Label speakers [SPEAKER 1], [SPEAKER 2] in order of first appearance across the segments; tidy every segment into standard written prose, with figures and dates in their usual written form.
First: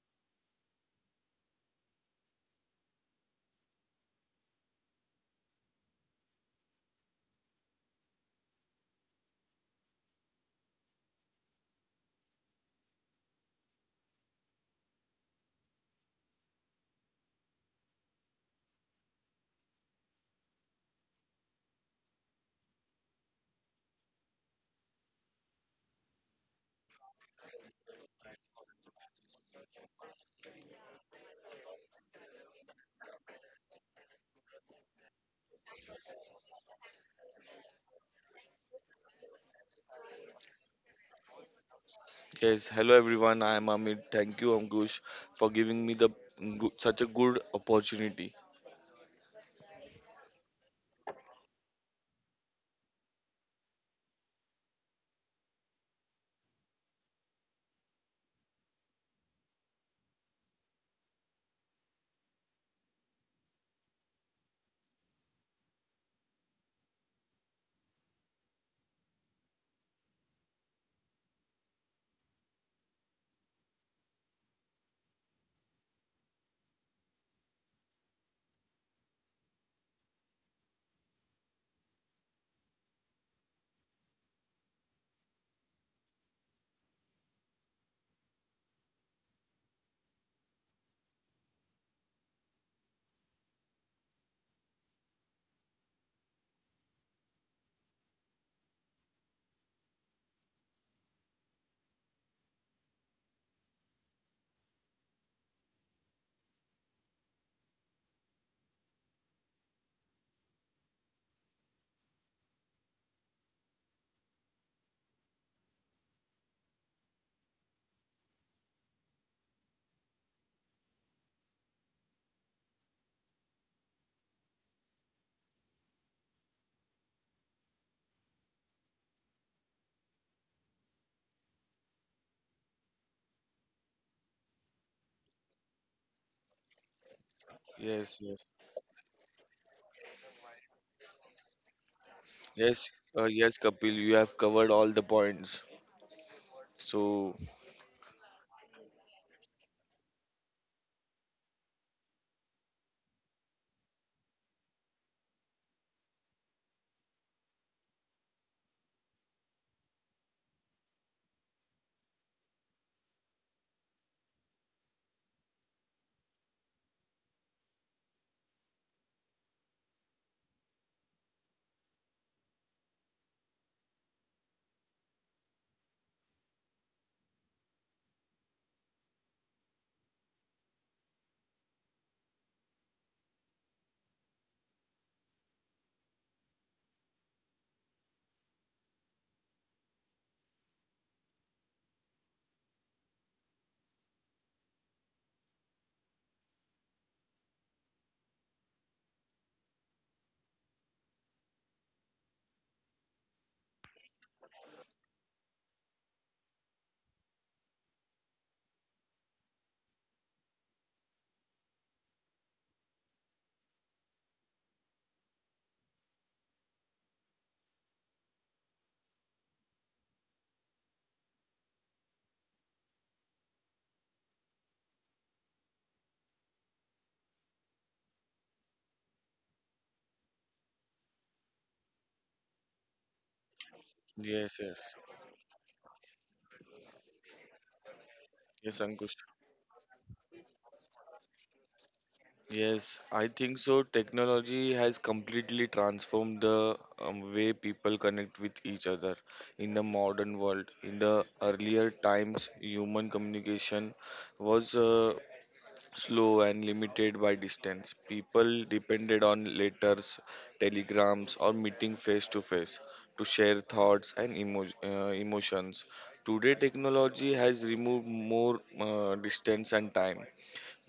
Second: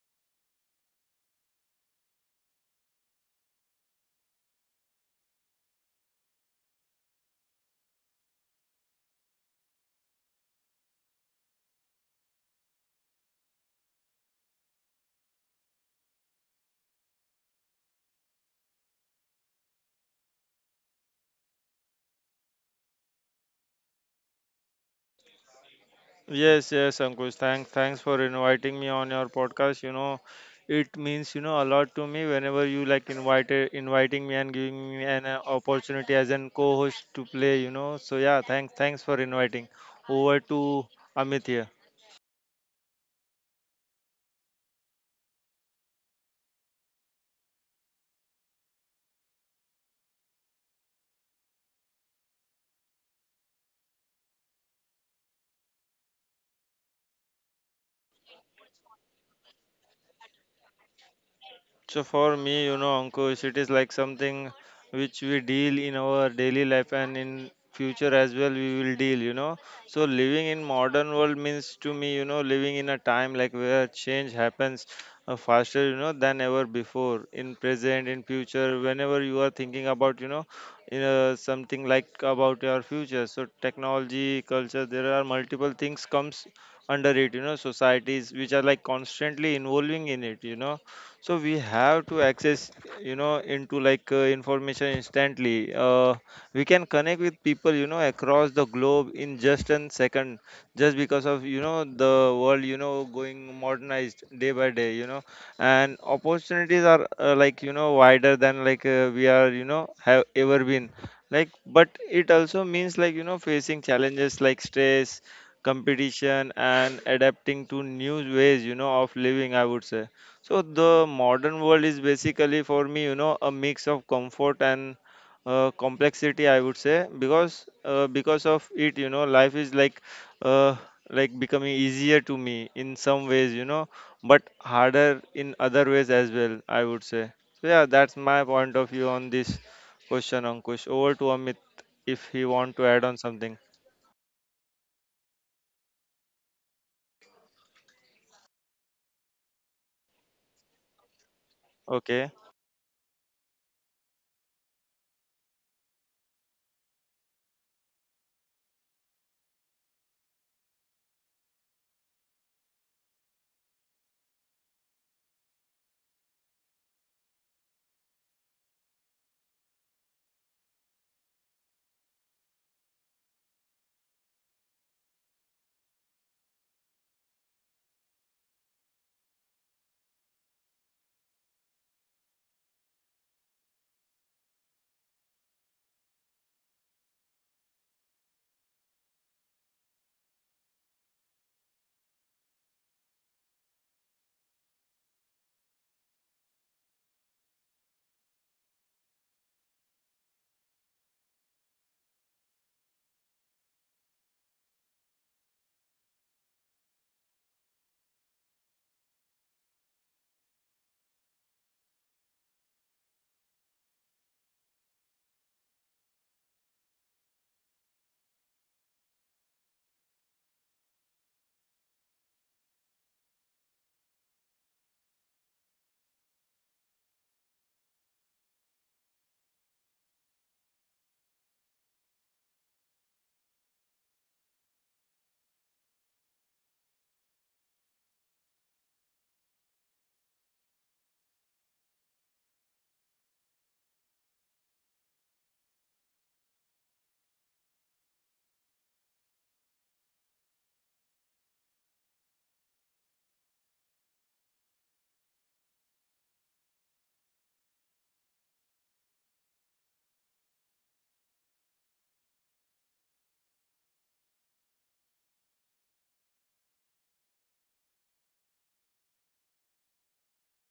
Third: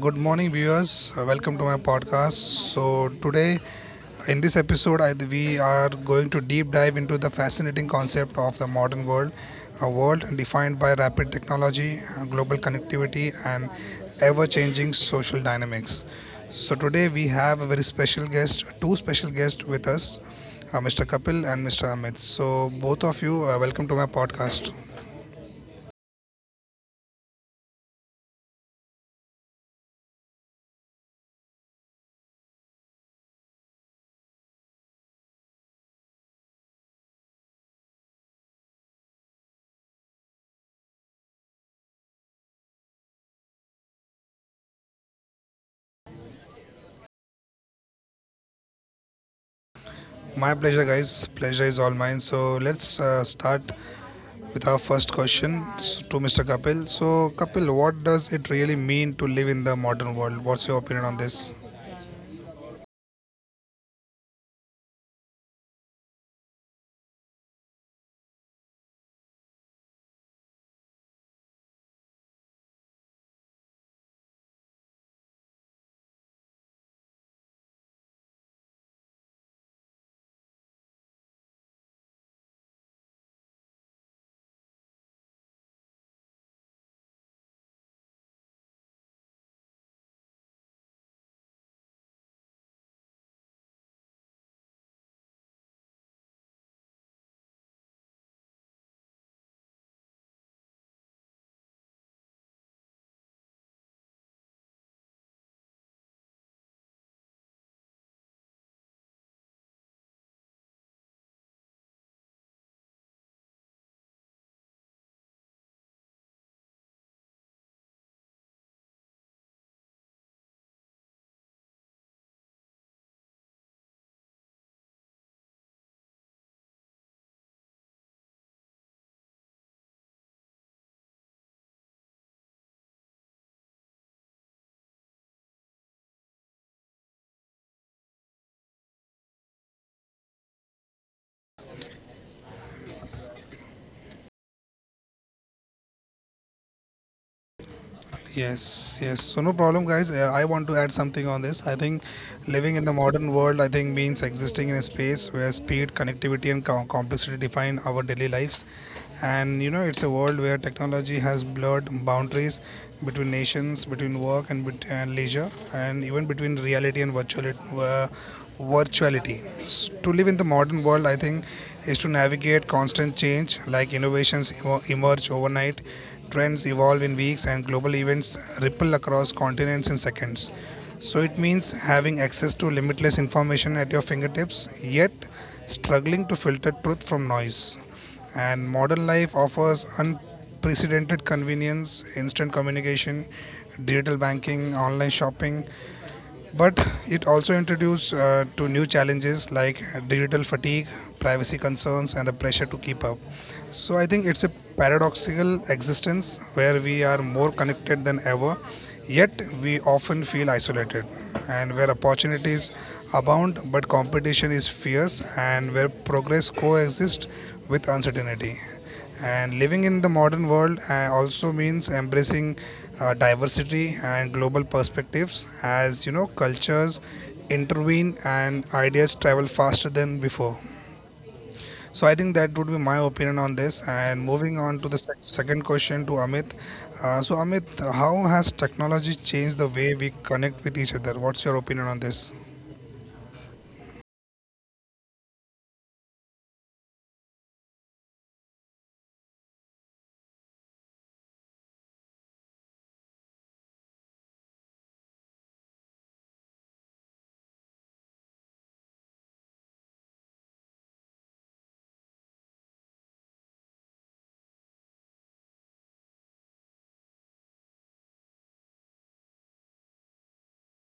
[SPEAKER 1] Good morning, viewers. Welcome to my podcast. So, today in this episode, I, We are going to deep dive into the fascinating concept of the modern world, a world defined by rapid technology, global connectivity, and ever changing social dynamics. So, today we have a very special guest, two special guests with us, Mr. Kapil and Mr. Amit. So, both of you, welcome to my podcast.
[SPEAKER 2] Yes, yes, Ankush. Thanks for inviting me on your podcast. It means a lot to me whenever you like invited inviting me and giving me an opportunity as an co-host to play. So yeah, thanks for inviting. Over to Amit here.
[SPEAKER 3] Yes, hello everyone. I am Amit. Thank you, Ankush, for giving me the such a good opportunity.
[SPEAKER 1] My pleasure, guys. Pleasure is all mine. So, let's start with our first question to Mr. Kapil. So, Kapil, what does it really mean to live in the modern world? What's your opinion on this?
[SPEAKER 2] So for me, Ankush, it is like something which we deal in our daily life and in future as well we will deal, So living in modern world means to me, living in a time like where change happens faster, than ever before. In present, in future, whenever you are thinking about, in something like about your future. So technology, culture, there are multiple things comes under it, societies which are like constantly involving in it, so we have to access into like information instantly we can connect with people across the globe in just an second just because of the world going modernized day by day and opportunities are like wider than like we are have ever been like, but it also means like facing challenges like stress, competition, and adapting to new ways of living, I would say. So the modern world is basically for me, a mix of comfort and complexity, I would say, because of it, life is uh, like becoming easier to me in some ways, but harder in other ways as well, I would say. So yeah,
[SPEAKER 3] Yes,
[SPEAKER 2] that's
[SPEAKER 3] yes,
[SPEAKER 2] my point of view on this question, Ankush. Over to Amit if he
[SPEAKER 3] yes,
[SPEAKER 2] want to add on
[SPEAKER 3] yes,
[SPEAKER 2] something.
[SPEAKER 3] Kapil. You have covered all the points. So
[SPEAKER 1] Yes, yes. So no problem, guys. I want to add something on this. I think
[SPEAKER 2] Okay.
[SPEAKER 1] living in the modern world, I think means existing in a space where speed, connectivity, and complexity define our daily lives. And you know, it's a world where technology has blurred boundaries between nations, between work and, and leisure, and even between reality and virtuality. To live in the modern world, I think is to navigate constant change, like innovations emerge overnight. Trends evolve in weeks and global events ripple across continents in seconds. So it means having access to limitless information at your fingertips, yet struggling to filter truth from noise. And modern life offers unprecedented convenience, instant communication, digital banking, online shopping, but it also introduces to new challenges like digital fatigue, privacy concerns, and the pressure to keep up. So I think it's a paradoxical existence where we are more connected than ever, yet we often feel isolated, and where opportunities abound but competition is fierce, and where progress coexists with uncertainty. And living in the modern world also means embracing diversity and global perspectives as you know cultures intervene and ideas travel faster than before. So I think that would be my opinion on this. And moving on
[SPEAKER 3] yes,
[SPEAKER 1] to the
[SPEAKER 3] yes,
[SPEAKER 1] second question to Amit. So Amit, how has
[SPEAKER 3] yes,
[SPEAKER 1] technology
[SPEAKER 3] Ankush.
[SPEAKER 1] changed the way we connect with each other? What's your opinion on this?
[SPEAKER 3] Yes, I think so. Technology has completely transformed the way people connect with each other in the modern world. In the earlier times, human communication was slow and limited by distance. People depended on letters, telegrams, or meeting face to face to share thoughts and emotions. Today, technology has removed more distance and time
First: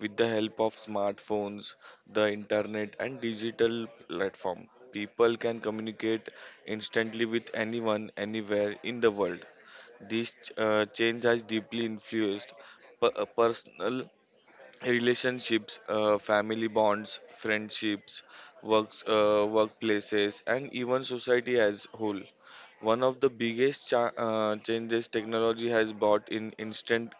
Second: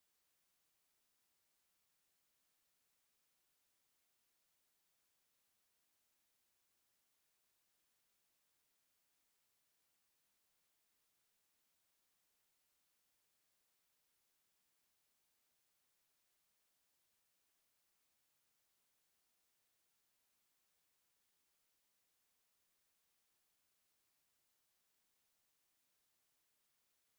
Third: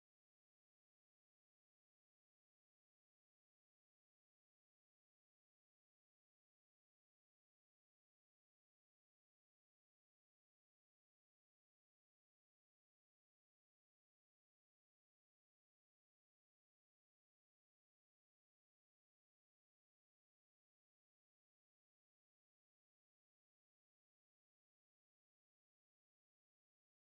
[SPEAKER 3] with the help of smartphones, the internet, and digital platform. People can communicate instantly with anyone, anywhere in the world. This change has deeply influenced personal relationships, family bonds, friendships, workplaces, and even society as whole. One of the biggest changes technology has brought in instant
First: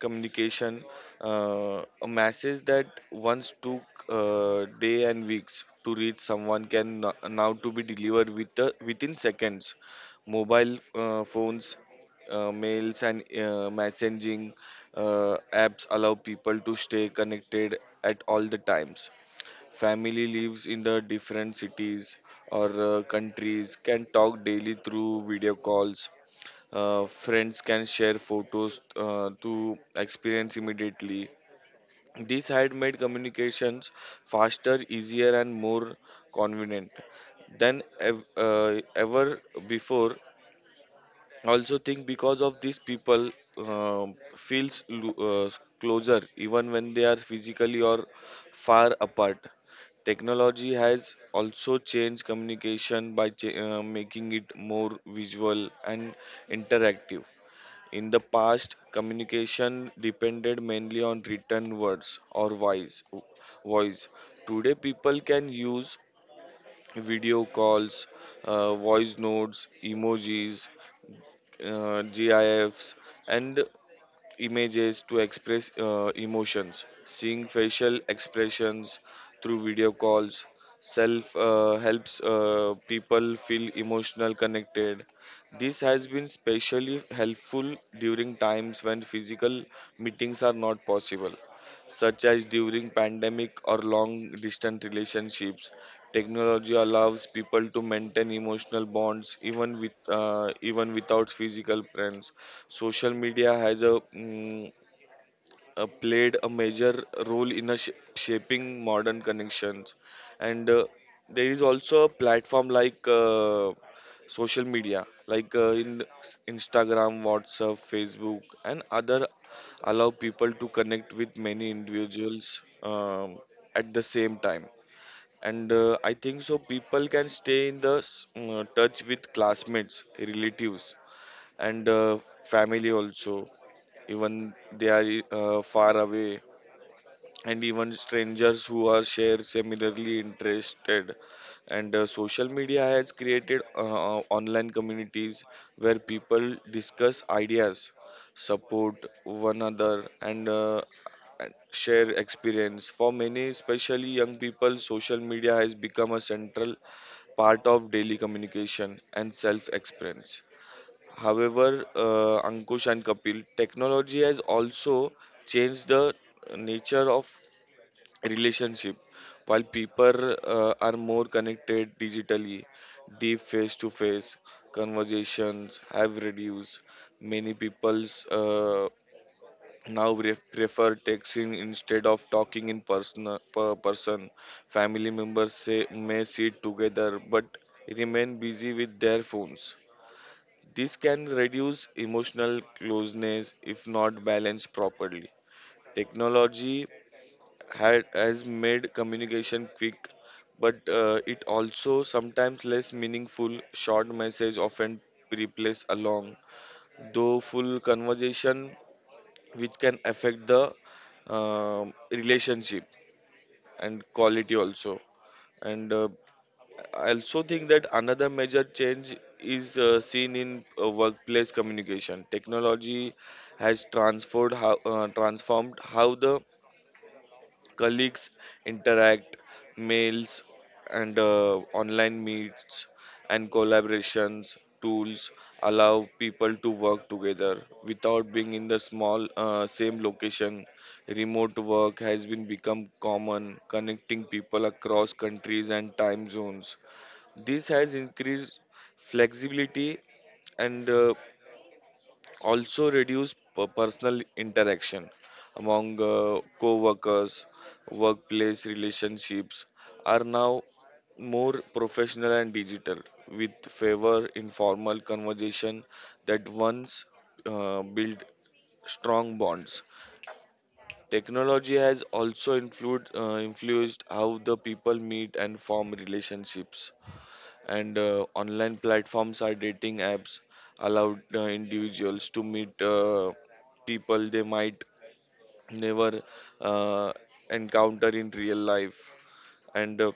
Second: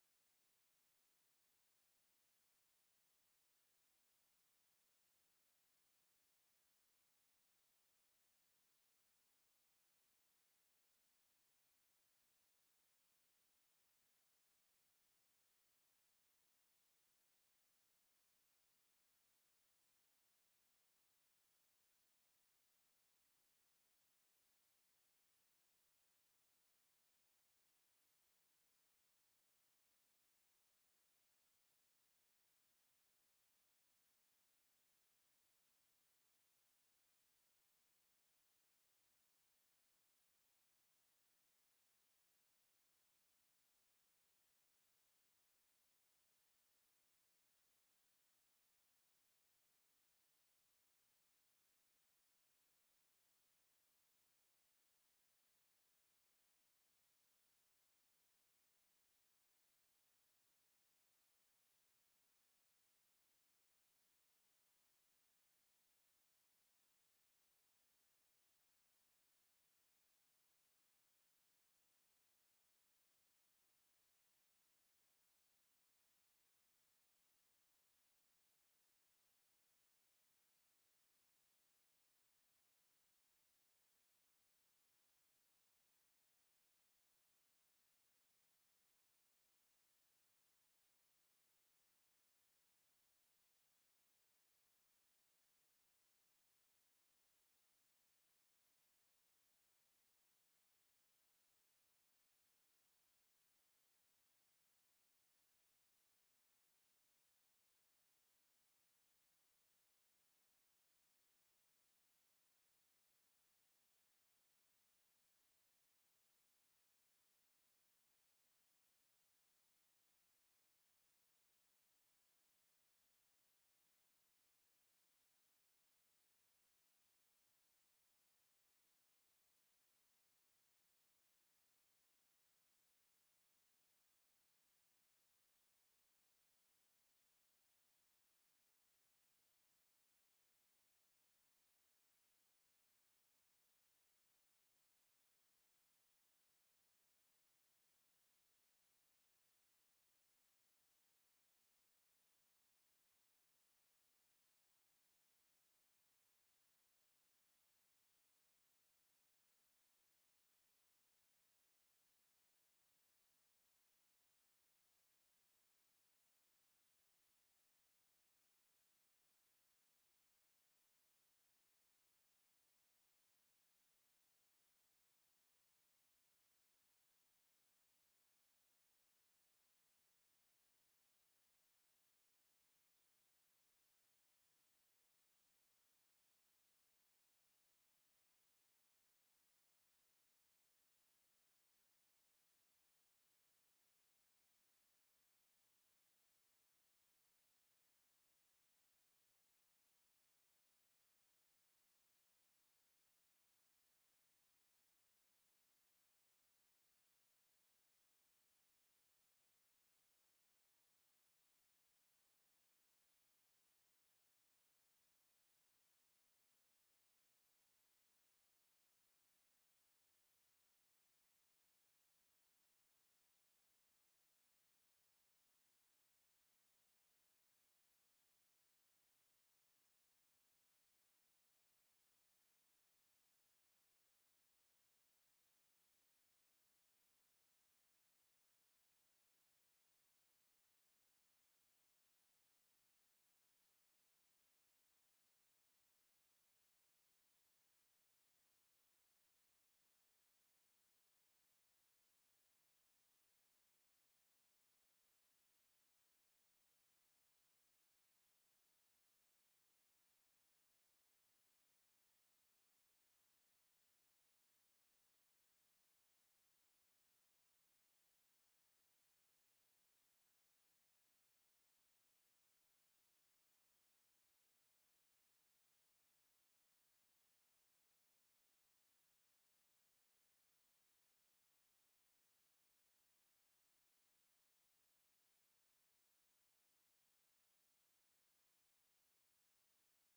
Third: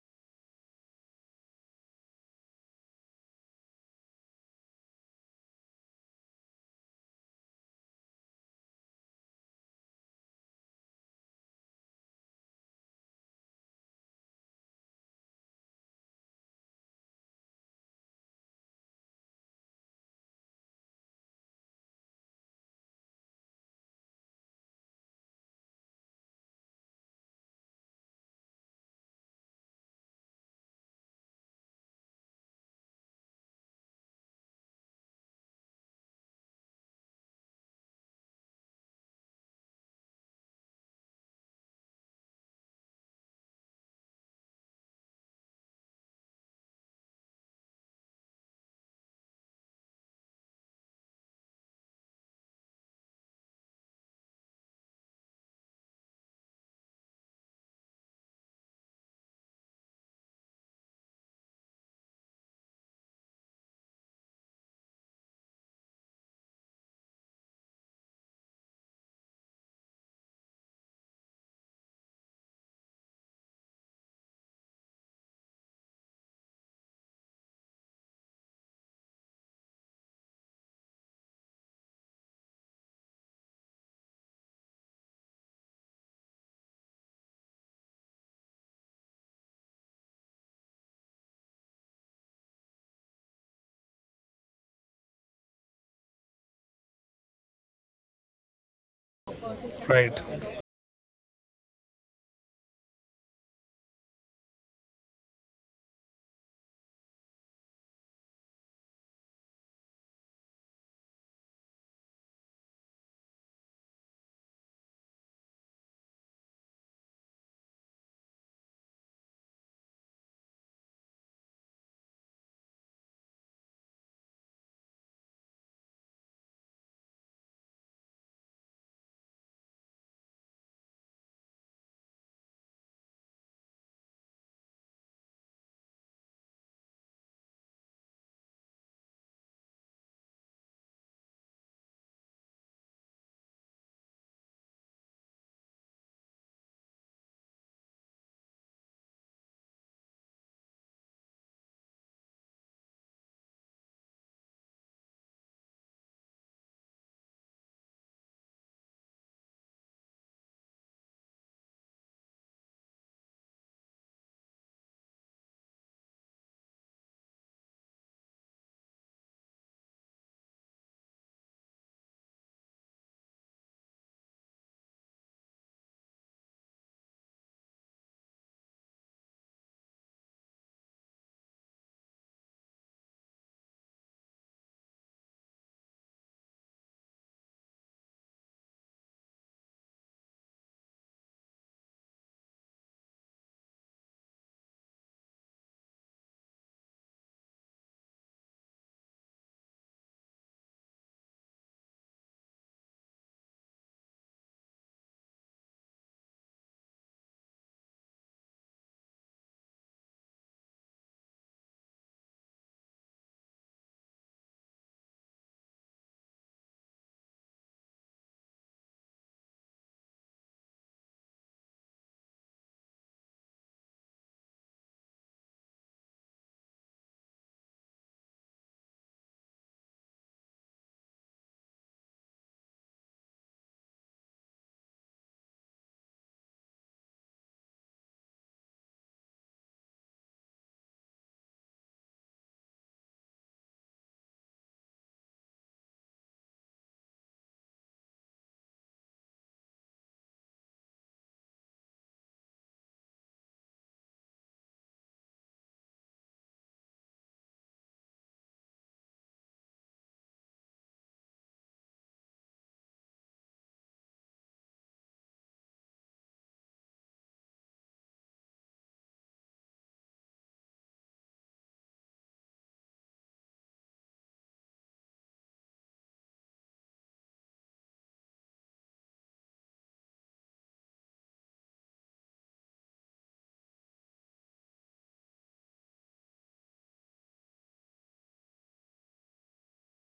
[SPEAKER 3] communication, a message that once took day and weeks to reach someone can now to be delivered within seconds. Mobile phones, mails, and messaging apps allow people to stay connected at all the times. Family lives in the different cities or countries can talk daily through video calls. Friends can share photos to experience immediately. This had made communications faster, easier, and more convenient than ever before. I also think because of these people feels closer even when they are physically or far apart. Technology has also changed communication by making it more visual and interactive. In the past, communication depended mainly on written words or voice. Today, people can use video calls, voice notes, emojis, GIFs, and images to express emotions, seeing facial expressions through video calls self helps people feel emotional connected. This has been specially helpful during times when physical meetings are not possible, such as during pandemic or long distance relationships. Technology allows people to maintain emotional bonds
[SPEAKER 1] Right.
[SPEAKER 3] even without physical friends. Social media has played a major role in shaping modern connections, and there is also a platform like social media, like in Instagram, WhatsApp, Facebook, and other allow people to connect with many individuals at the same time, and I think so people can stay in the touch with classmates, relatives, and family also, even they are far away, and even strangers who are share similarly interested. And social media has created online communities where people discuss ideas, support one another, and and share experience. For many, especially young people, social media has become a central part of daily communication and self expression. However, Ankush and Kapil, technology has also changed the nature of relationship. While people are more connected digitally, deep face-to-face conversations have reduced. Many people's now prefer texting instead of talking in person. Per person, family members say, may sit together but remain busy with their phones. This can reduce emotional closeness if not balanced properly. Technology has made communication quick, but it also sometimes less meaningful. Short message often replace a long, though full conversation, which can affect the relationship and quality also. And I also think that another major change is seen in workplace communication. Technology has transformed how the colleagues interact, mails and online meets and collaborations tools allow people to work together without being in the small same location. Remote work has been become common, connecting people across countries and time zones. This has increased flexibility and also reduced personal interaction among co-workers. Workplace relationships are now more professional and digital, with favor informal conversation that once built strong bonds. Technology has also influenced how the people meet and form relationships, and online platforms are dating apps allowed individuals to meet people they might never uh, encounter in real life. And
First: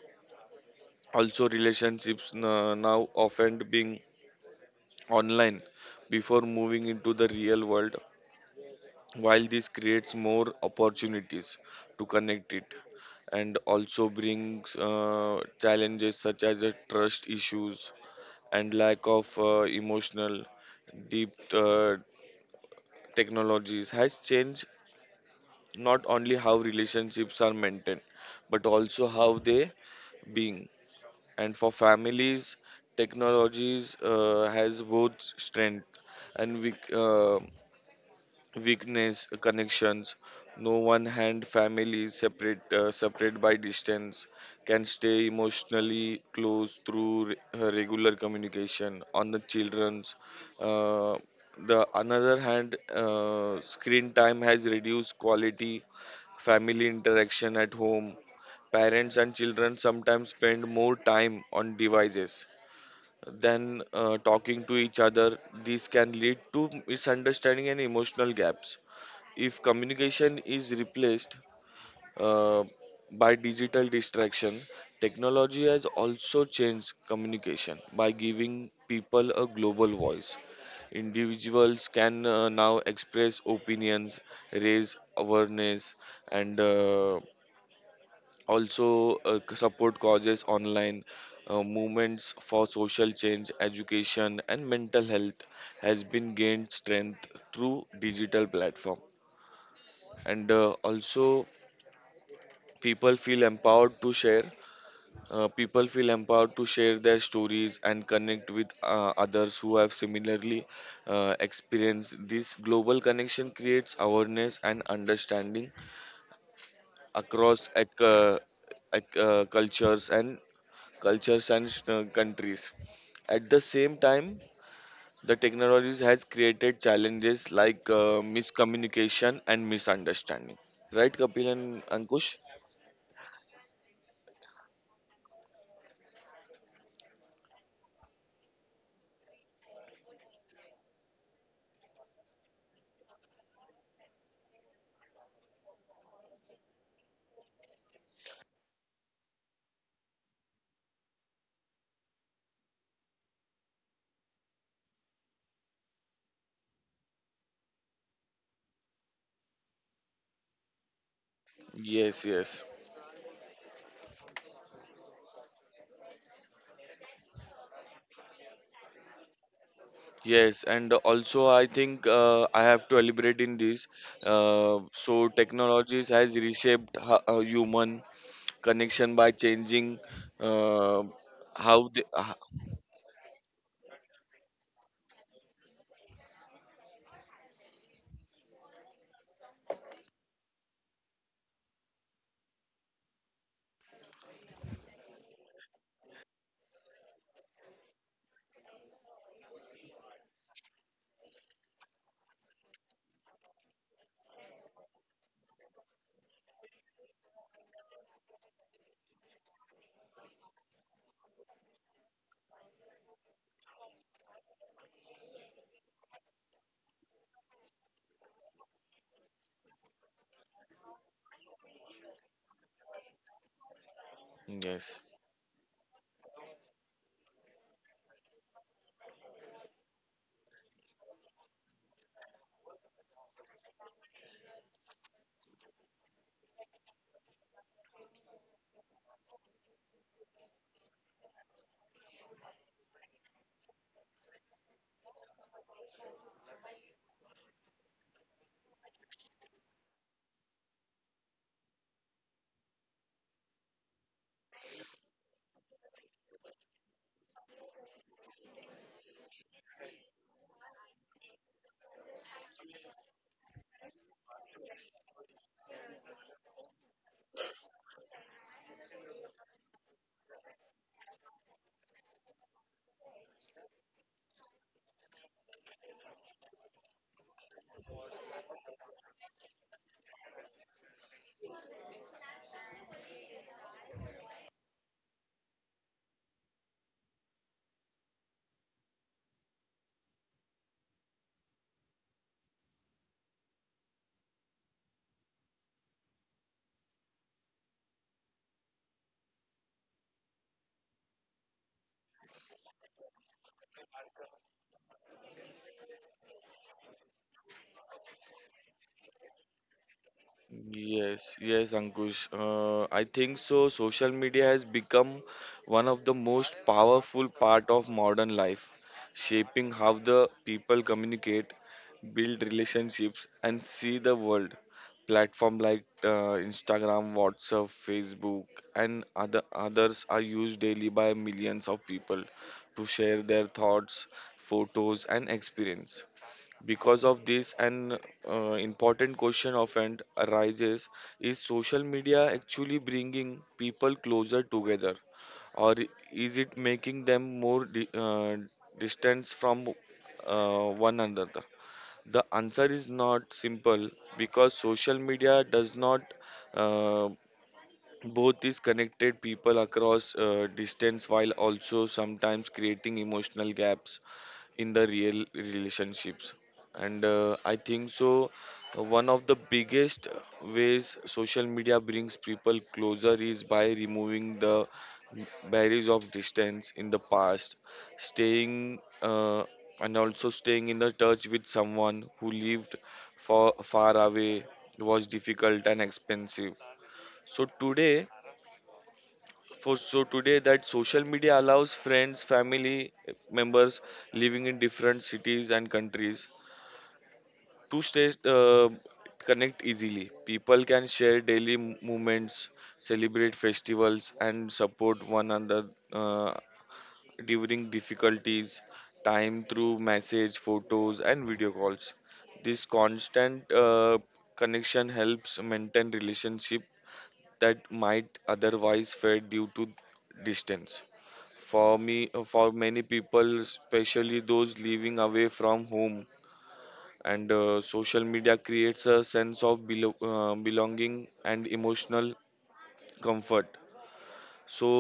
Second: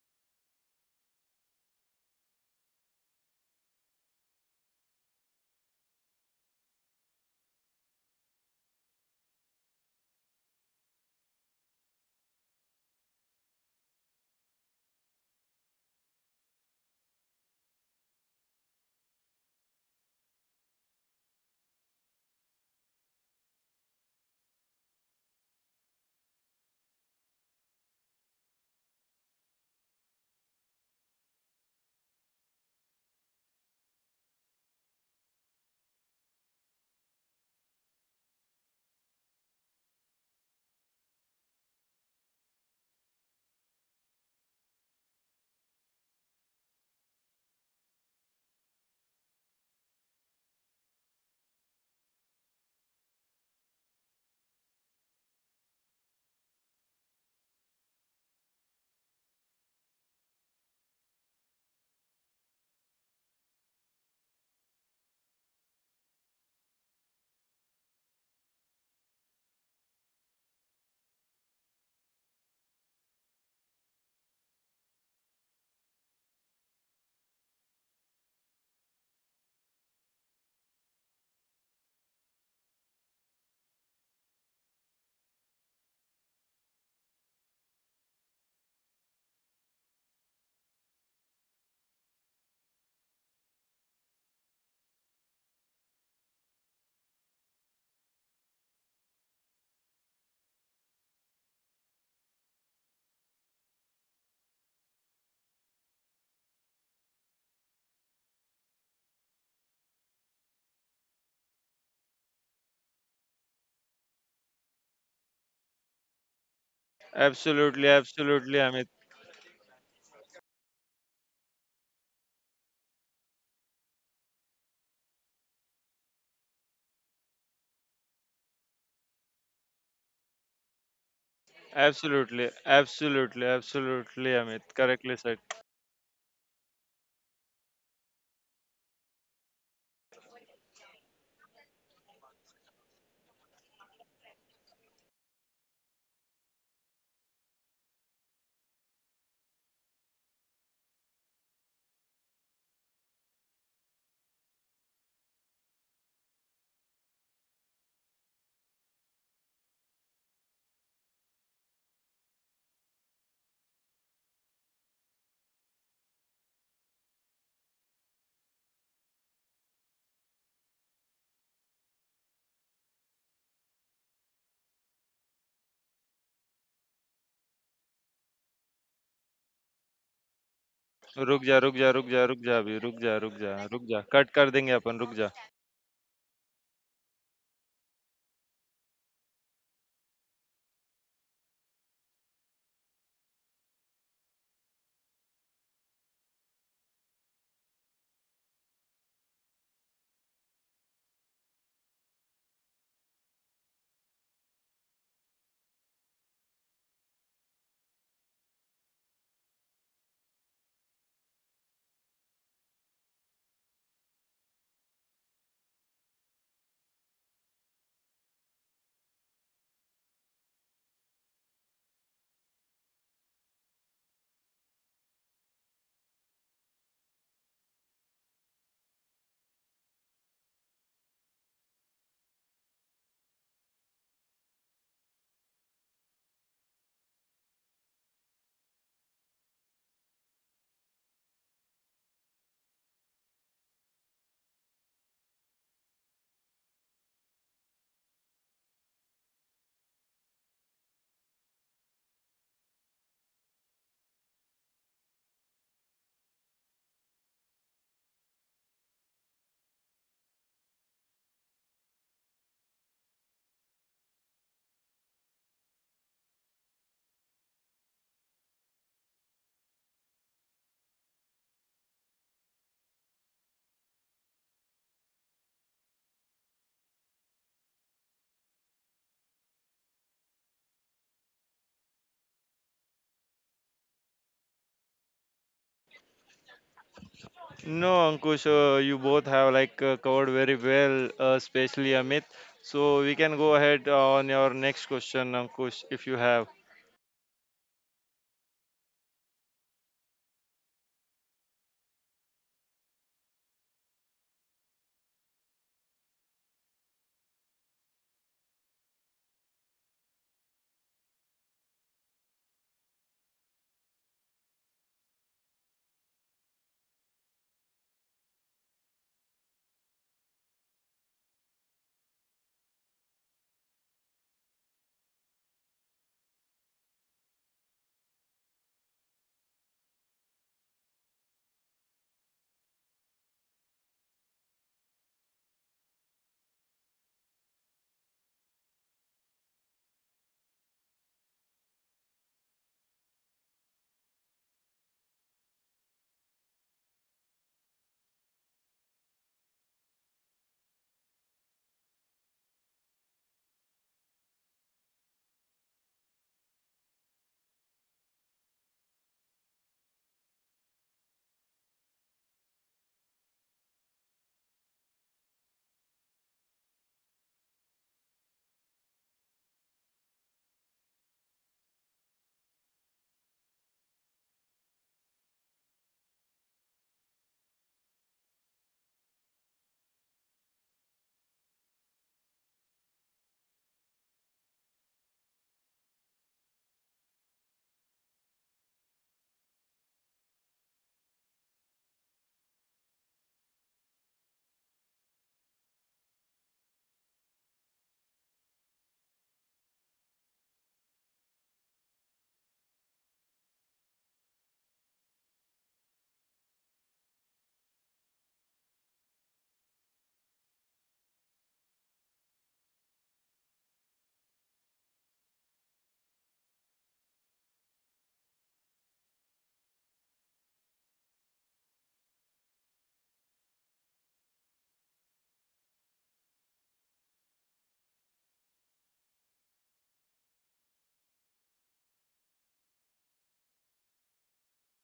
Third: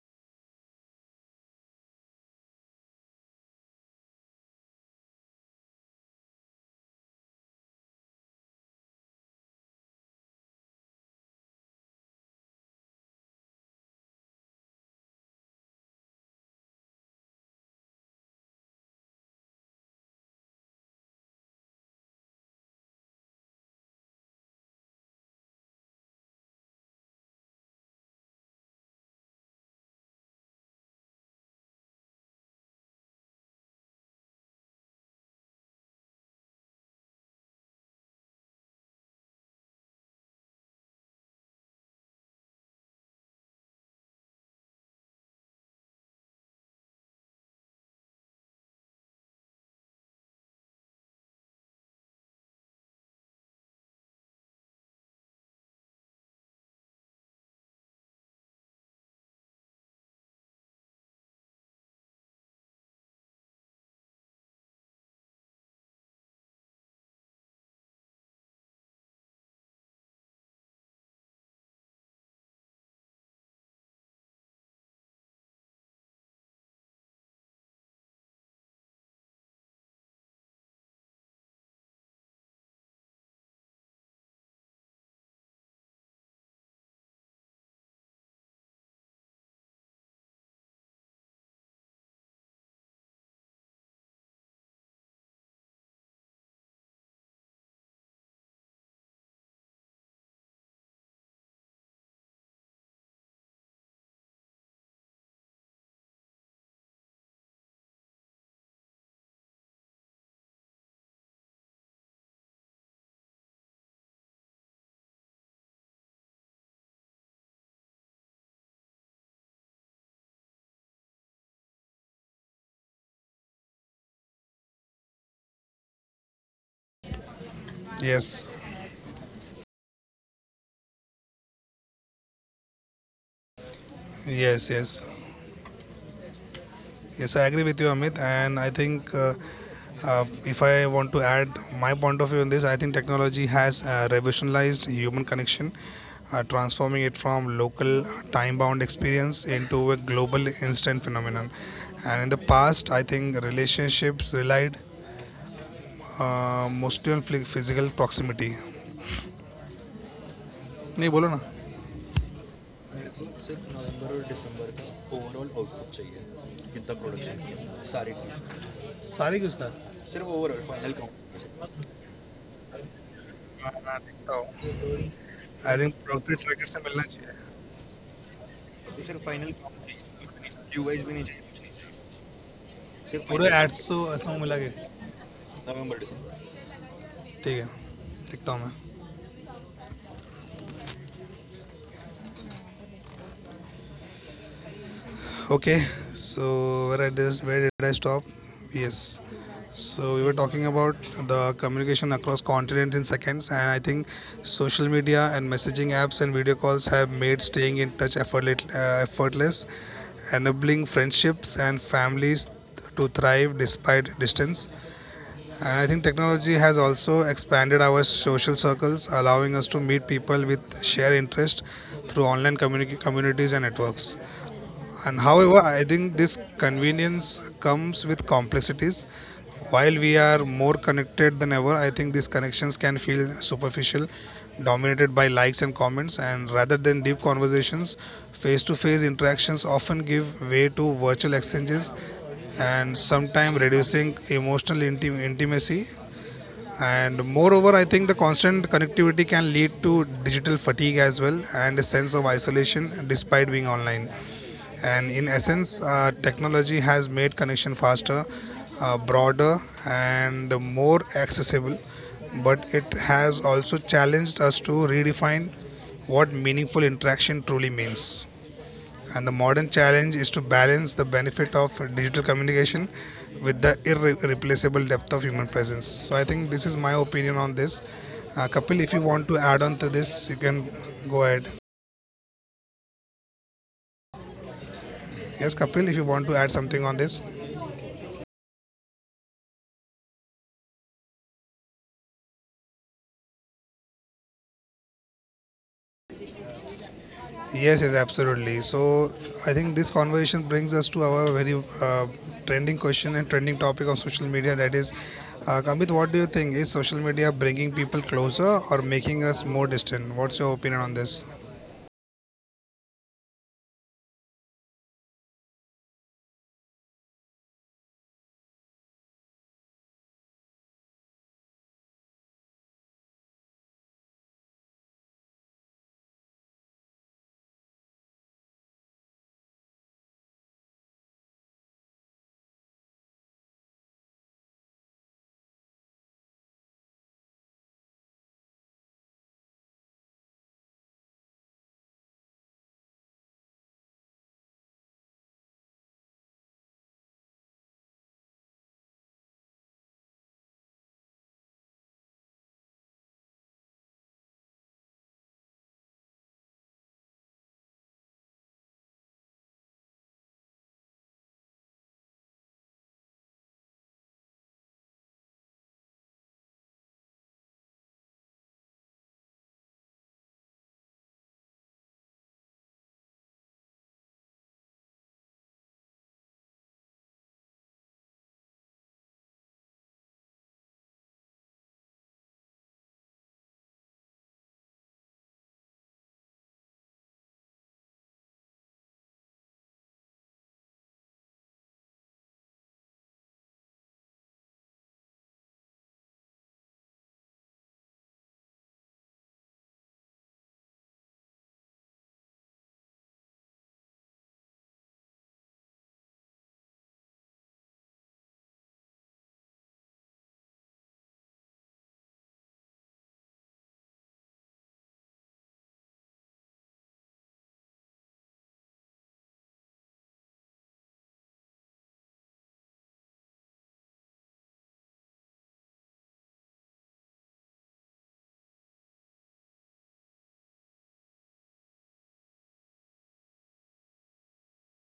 [SPEAKER 3] also relationships now often being online before moving into the real world. While this creates more opportunities to connect it, and also brings challenges such as trust issues and lack of emotional deep technologies has changed not only how relationships are maintained but also how they being. And for families, technologies has both strength and weakness connections. No one hand, families separate by distance can stay emotionally close through regular communication on the children's. uh, the another hand, screen time has reduced quality family interaction at home. Parents and children sometimes spend more time on devices than talking to each other. This can lead to misunderstanding and emotional gaps if communication is replaced uh, by digital distraction. Technology has also changed communication by giving people a global voice. Individuals can now express opinions, raise awareness, and also support causes online. Movements for social change, education, and mental health has been gained strength through digital platform, and also People feel empowered to share. People feel empowered to share their stories and connect with others who have similarly experienced. This global connection creates awareness and understanding across
[SPEAKER 2] Absolutely, absolutely, Amit.
[SPEAKER 3] ec- uh, cultures and cultures and countries. At the same time, the technologies has created challenges like
[SPEAKER 1] Yes.
[SPEAKER 3] miscommunication and misunderstanding, right, Kapil and Ankush?
[SPEAKER 2] Absolutely, absolutely, absolutely, Amit.
[SPEAKER 1] Yes. Yes.
[SPEAKER 2] Correctly said.
[SPEAKER 1] Yes, I agree with you, Amit. And I think if I want to add my point of view on this, I think technology has revolutionized human connection, transforming it from local time-bound experience into a global instant phenomenon. And in the past, I think relationships relied mostly on physical proximity. नहीं बोलो ना.
[SPEAKER 3] Yes, yes. Yes, and also I think I have to elaborate
[SPEAKER 1] हाँ,
[SPEAKER 3] in
[SPEAKER 1] हाँ,
[SPEAKER 3] this.
[SPEAKER 1] देखता हूँ.
[SPEAKER 3] So
[SPEAKER 1] I think
[SPEAKER 3] technologies
[SPEAKER 1] product
[SPEAKER 3] has
[SPEAKER 1] tracker से मिलना
[SPEAKER 3] reshaped
[SPEAKER 1] चाहिए.
[SPEAKER 3] human connection by changing uh,
[SPEAKER 2] रुक जा, रुक
[SPEAKER 3] how
[SPEAKER 2] जा,
[SPEAKER 3] they.
[SPEAKER 2] रुक जा, रुक जा अभी, रुक जा,
[SPEAKER 1] पूरे
[SPEAKER 2] रुक जा,
[SPEAKER 1] एड्स तो
[SPEAKER 2] रुक जा,
[SPEAKER 1] ऐसा हूँ
[SPEAKER 2] कट
[SPEAKER 1] मिला के.
[SPEAKER 2] कर देंगे अपन, रुक जा.
[SPEAKER 1] ठीक है. दिखता हूँ मैं. Okay. So where Where did I stop? Yes. So we were talking about the communication across continents in seconds, and I think social media and messaging apps and video calls have made staying in touch effortless, enabling friendships and families to thrive despite distance. And I think technology has also expanded our social circles, allowing us to meet people with shared interest through communities and networks. And
[SPEAKER 3] Yes.
[SPEAKER 1] however, I think this convenience comes with complexities. While we are more connected than ever, I think these connections can feel superficial, dominated by likes and comments, and rather than deep conversations, face to face interactions often give way to virtual exchanges and sometimes reducing emotional intimacy. And moreover, I think the constant connectivity can lead to digital fatigue as well and a sense of isolation despite being online. And in essence, technology has made connection faster, broader, and more accessible. But it has also challenged us to redefine what meaningful interaction truly means. And the modern challenge is to balance the benefit of digital communication with the irreplaceable depth of human presence. So I think this is my opinion on this. Kapil, if you want to add on to this, you can go ahead. Yes, Kapil, if you want to add something on this.
[SPEAKER 2] No, Ankush, you both have like covered very well, especially Amit. So we can go ahead on your next question, Ankush, if you have.
[SPEAKER 1] Yes, yes, absolutely. So I think this conversation brings us to our very uh, trending question and trending topic of social media. That is, Kamit, what do you think? Is social media bringing people closer or making us more distant? What's your opinion on this?
[SPEAKER 3] Yes, yes, Ankush. I think so. Social media has become one of the most powerful part of modern life, shaping how the people communicate, build relationships, and see the world. Platform like Instagram, WhatsApp, Facebook, and other others are used daily by millions of people to share their thoughts, photos, and experience. Because of this, an important question often arises: is social media actually bringing people closer together, or is it making them more distance from one another? The answer is not simple because social media does not uh, both is connected people across distance while also sometimes creating emotional gaps in the real relationships. And I think so one of the biggest ways social media brings people closer is by removing the barriers of distance. In the past, staying uh, and also staying in the touch with someone who lived far, far away was difficult and expensive. So today, for so today that social media allows friends, family members living in different cities and countries to stay connect easily. People can share daily moments, celebrate festivals, and support one another during difficulties time through message, photos, and video calls. This constant connection helps maintain relationship that might otherwise fade due to distance. For many people, especially those living away from home, and social media creates a sense of belonging and emotional comfort. So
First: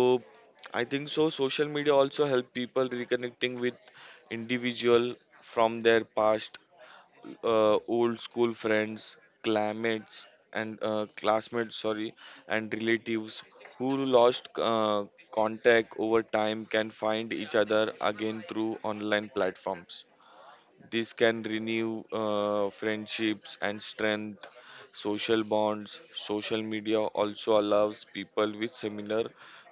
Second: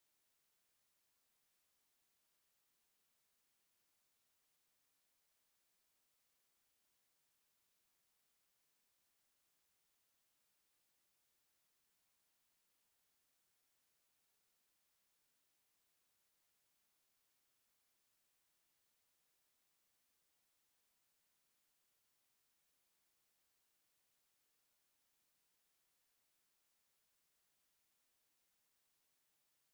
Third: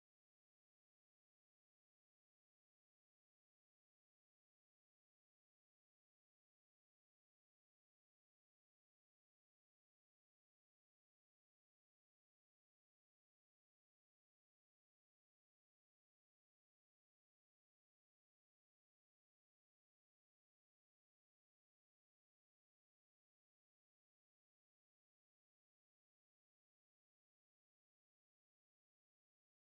[SPEAKER 3] I think so social media also help people reconnecting with individual from their past, old school friends, classmates, classmates, sorry, and relatives who lost contact over time can find each other again through online platforms. This can renew friendships and strength social bonds. Social media also allows people with similar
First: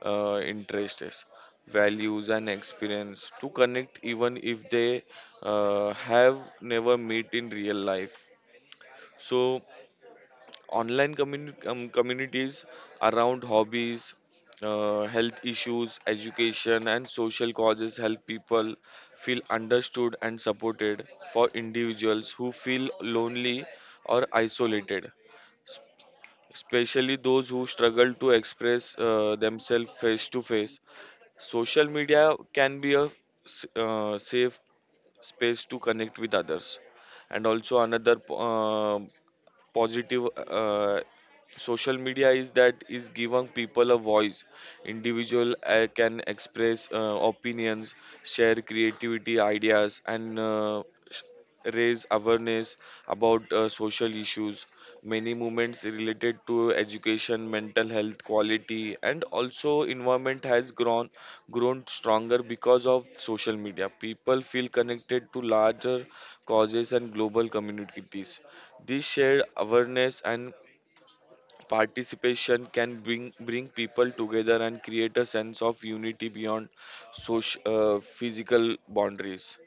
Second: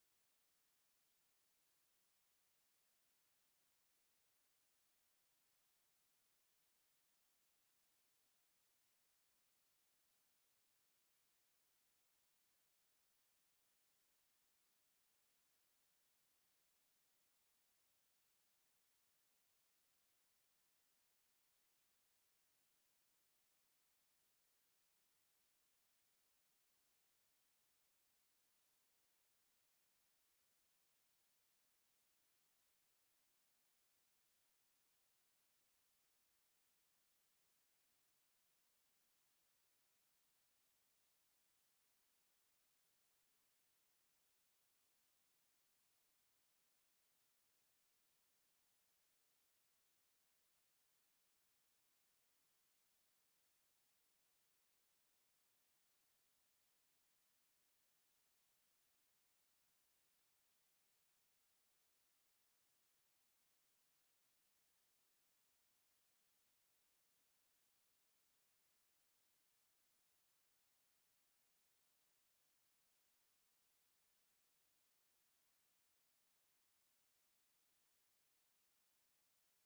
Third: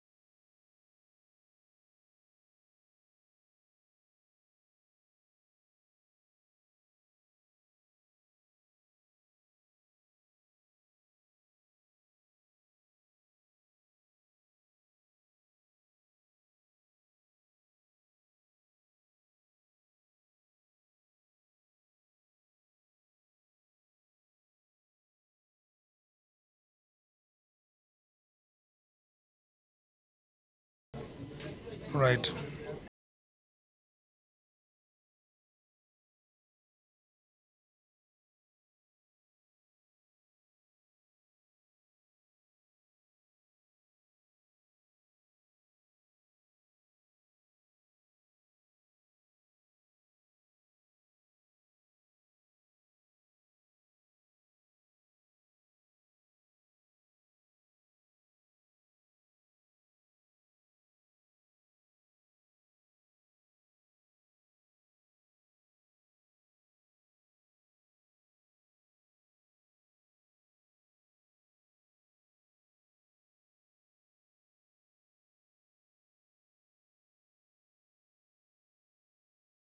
[SPEAKER 3] interests, values, and experience to connect even if they have never met in real life. So, online communities around hobbies, health issues, education, and social causes help people feel understood and supported. For individuals who feel lonely or isolated, especially those who struggle to express themselves face to face, social media
[SPEAKER 1] Right.
[SPEAKER 3] can be a safe space to connect with others. And also another positive uh, social media is that is giving people a voice. Individual can express opinions, share creativity ideas, and raise awareness about social issues. Many movements related to education, mental health quality, and also environment has grown stronger because of social media. People feel connected to larger causes and global communities. This shared awareness and participation can bring people together and create a sense of unity beyond physical boundaries.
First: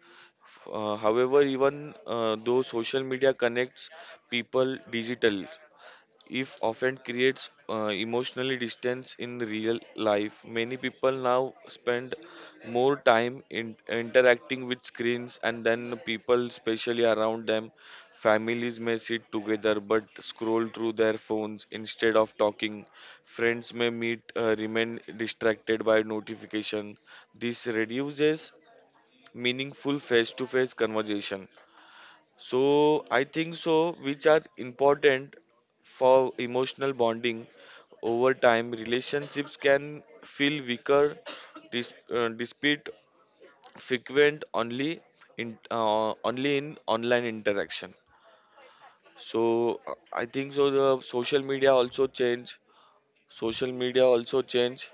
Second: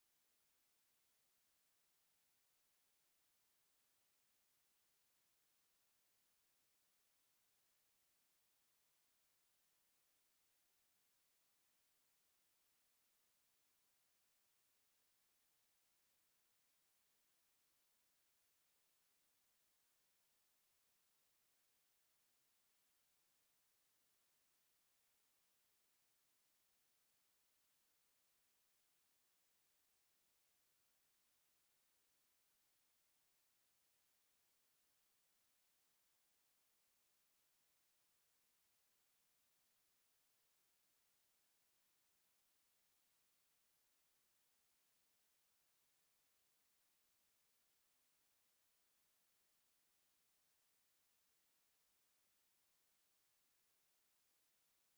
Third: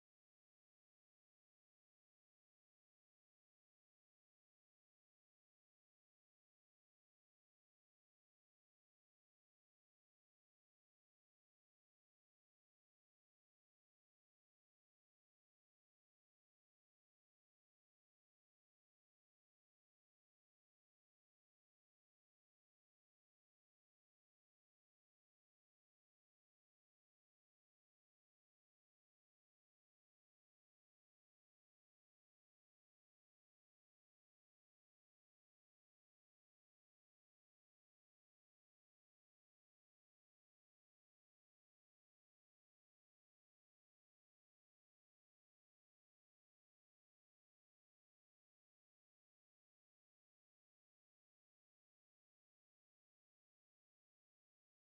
[SPEAKER 3] However, even though social media connects people digitally, if often creates emotionally distance in real life. Many people now spend more time in interacting with screens and then people especially around them. Families may sit together but scroll through their phones instead of talking. Friends may meet remain distracted by notification. This reduces meaningful face to face conversation, so I think so, which are important for emotional bonding over time. Relationships can feel weaker, despite frequent only in online interaction. So I think so. The social media also change. Social media also change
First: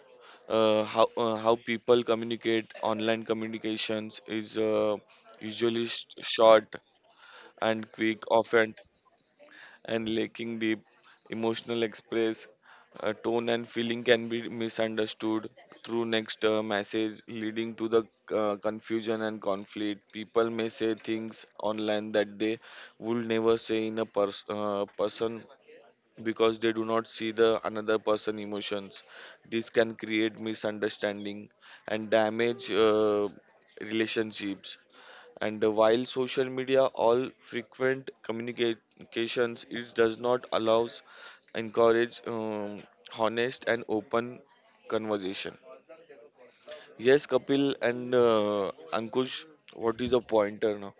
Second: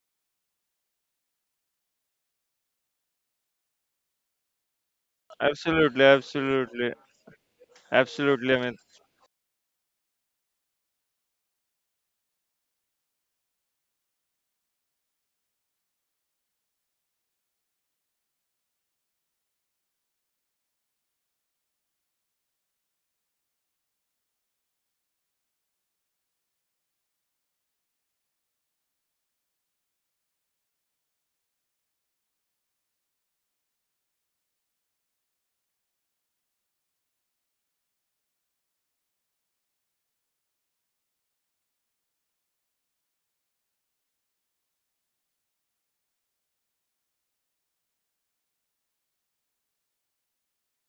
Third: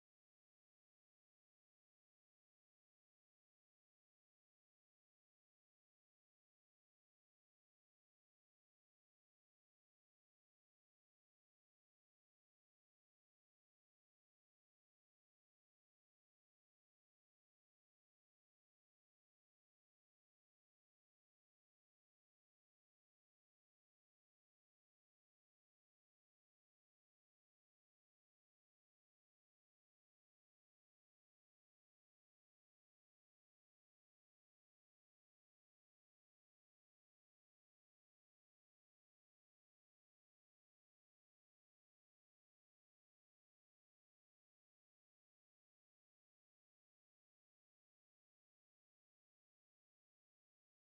[SPEAKER 3] how how people communicate. Online communications is usually
[SPEAKER 2] Absolutely,
[SPEAKER 3] short
[SPEAKER 2] absolutely,
[SPEAKER 3] and quick,
[SPEAKER 2] absolutely,
[SPEAKER 3] often
[SPEAKER 2] Amit.
[SPEAKER 3] and lacking deep emotional express, tone and feeling can be misunderstood through next message, leading to the confusion and conflict. People may say things online that they would never say in a person, because they do not see the another person emotions. This can create misunderstanding and damage relationships. And while social media all frequent communications, it does not allows encourage honest and open conversation. Yes, Kapil and Ankush, what is a pointer now?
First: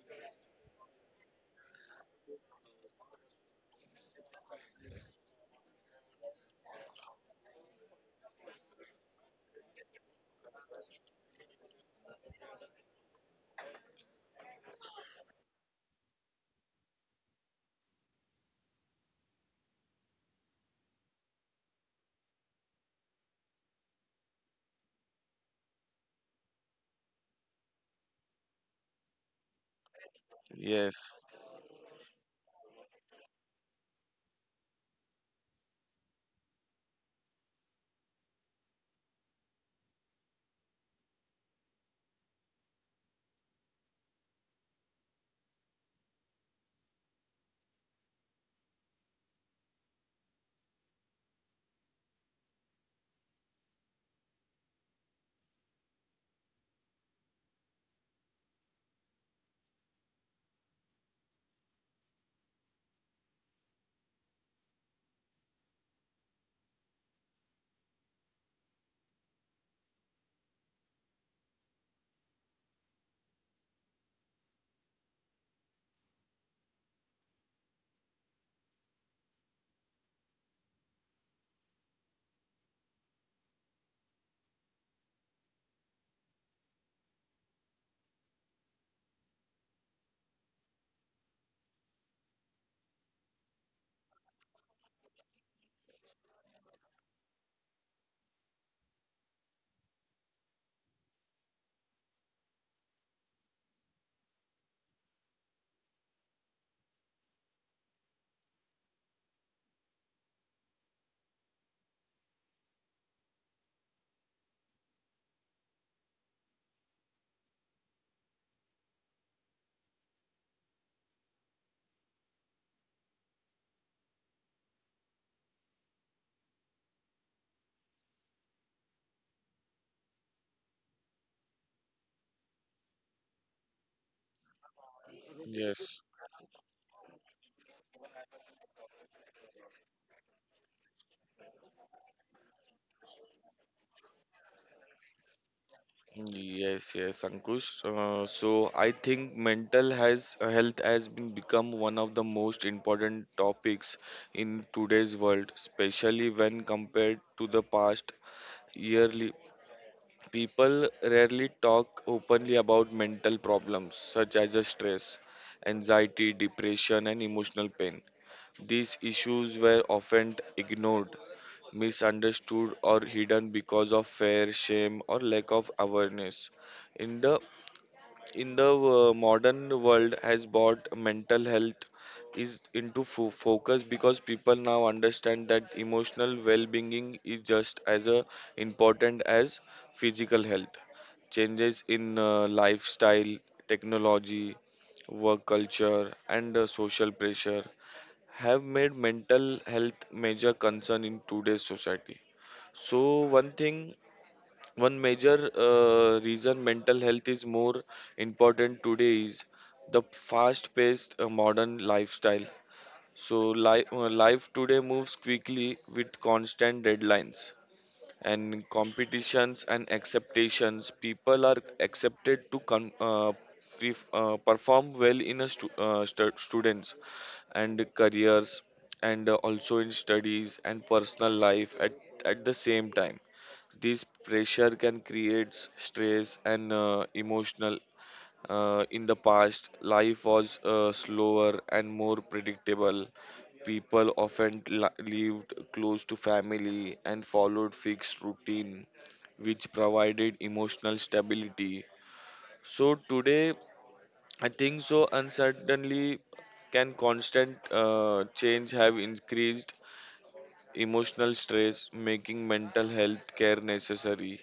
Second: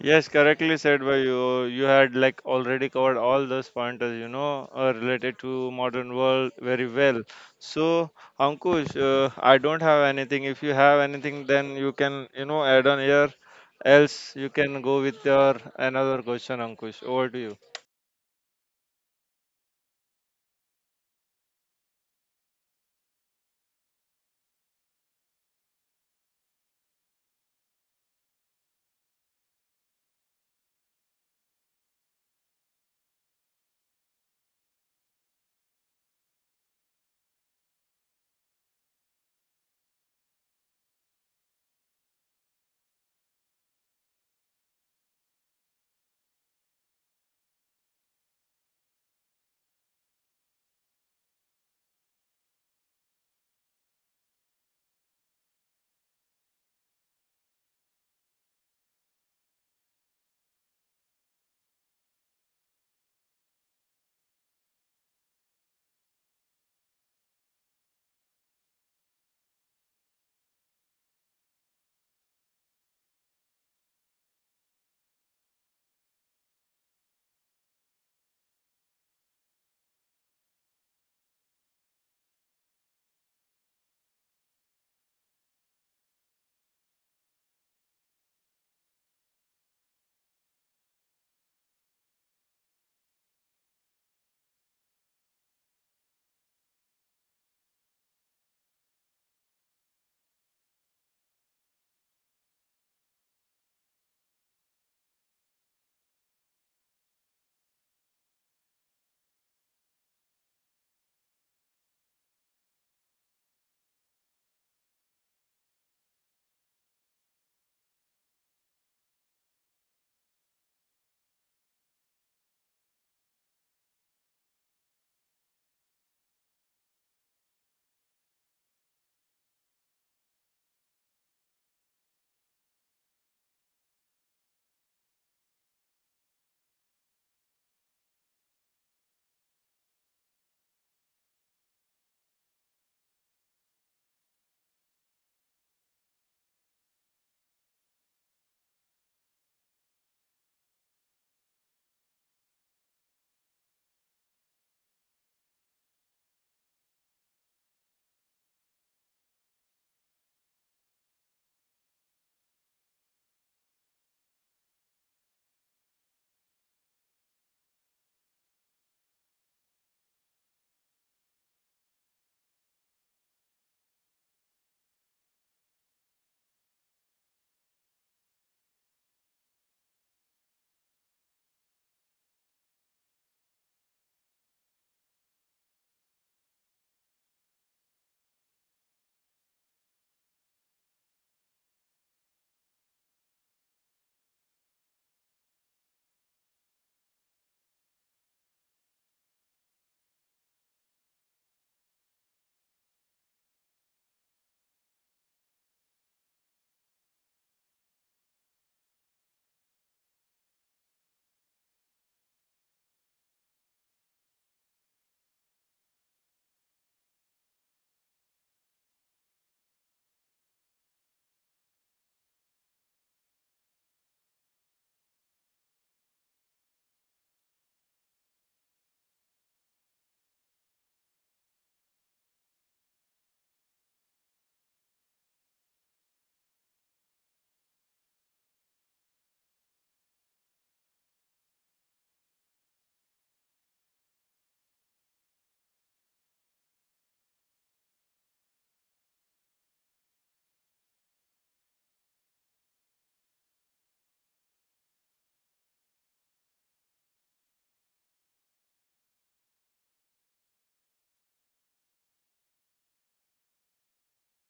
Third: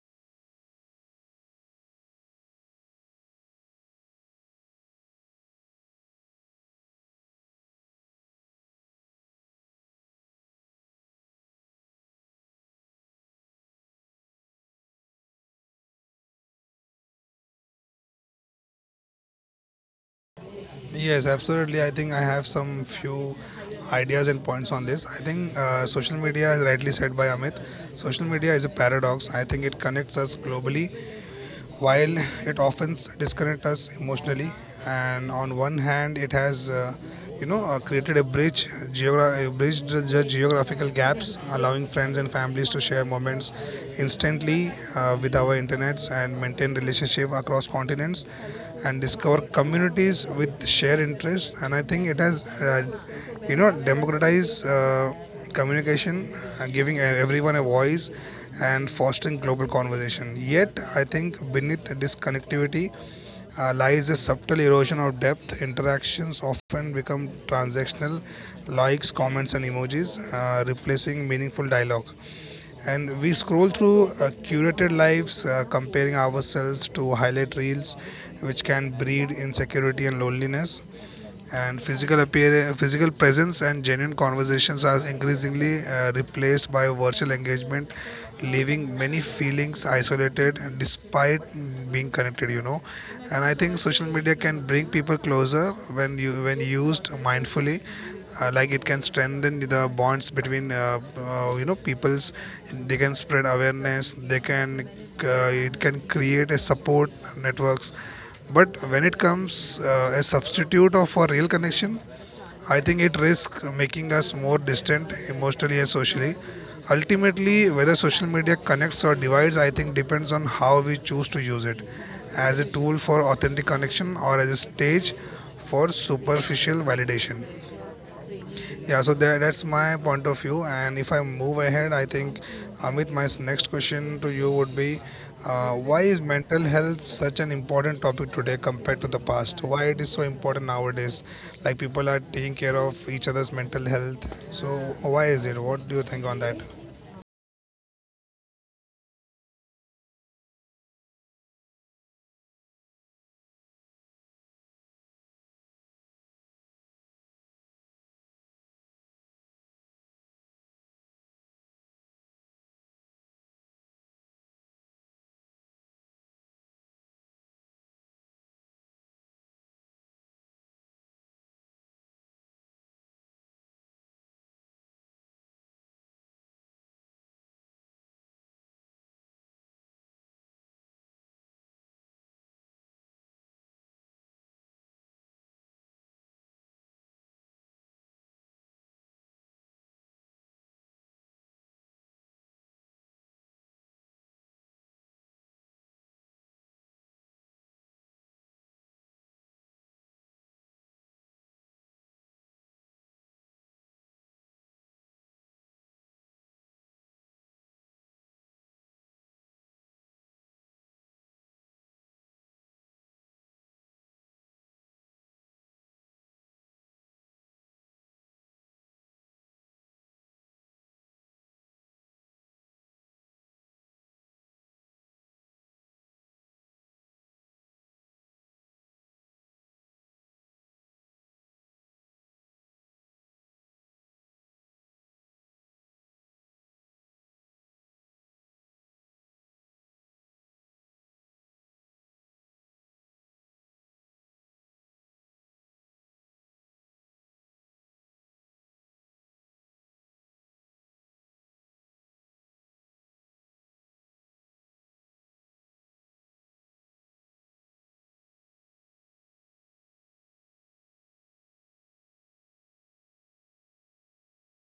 [SPEAKER 2] Yes, correctly said by you. You had like already covered all those pointers, related to modern world very well. So, Ankush, I don't have anything. If you have anything, then you can, add on here. Else, you can go with your another question, Ankush. Over to you.
[SPEAKER 1] Yes, absolutely. I think I have some few ideas and points on this. I think social media, as rightly said by Amit, social media is a paradox. I think it connects us globally
[SPEAKER 3] Yes,
[SPEAKER 1] while it often disconnects us emotionally. And on one hand it has, created a bridge, bridged the geographical gaps, allowing friends and families to share moments instantly, with our internets, and maintain relationship across continents and discover communities with shared interests. And I think it has, democratized communication, giving everyone a voice and fostering global conversation. Yet, I think beneath this connectivity lies a subtle erosion of depth. Interactions often become transactional, likes, comments, and emojis, replacing meaningful dialogue. And we scroll through curated lives, comparing ourselves to highlight reels, which can breed insecurity and loneliness. And physical presence and genuine conversations are increasingly replaced by virtual engagement, leaving many feelings isolated and despite being connected, you know. And I think social media can bring people closer when used mindfully. Like, it can strengthen the bonds between you know, peoples, they can spread awareness, they can, it can create a support networks. But when it comes a substitute of a real connection, I think it risks making us more distant emotionally and socially. Ultimately, whether social media connects or divides, I think depends on how we choose to use it as a tool for authentic connection or as a stage for superficial validation. Yeah, so that's my point of view. And if I move ahead, I think, Amit, my next question to you would be, why is
[SPEAKER 3] yes,
[SPEAKER 1] mental health such an important topic today compared to the past? Why it is so important nowadays? Like, people are taking care of each other's mental health. So why is it? What do you think on that?
[SPEAKER 3] yes, Ankush. So I think mental has health has been become one of the most important topics in today's world, especially when compared to the past yearly. People rarely talk openly about mental problems such as the stress, anxiety, depression, and emotional pain. These issues were often ignored, misunderstood, or hidden because of fear, shame, or lack of awareness. In the in the modern world has brought mental health is into focus because people now understand that emotional well-being is just as important as physical health. Changes in lifestyle, technology, work culture and social pressure have made mental health major concern in today's society. So one major reason mental health is more important today is the fast-paced modern lifestyle. So life today moves quickly with constant deadlines and competitions and expectations. People are accepted to perform well in a students and careers and also in studies and personal life at the same time. This pressure can create stress and emotional. In the past life was slower and more predictable. People often lived close to family and followed fixed routine, which provided emotional stability. So today, I think so. And certainly, can constant change have increased emotional stress, making mental health care necessary?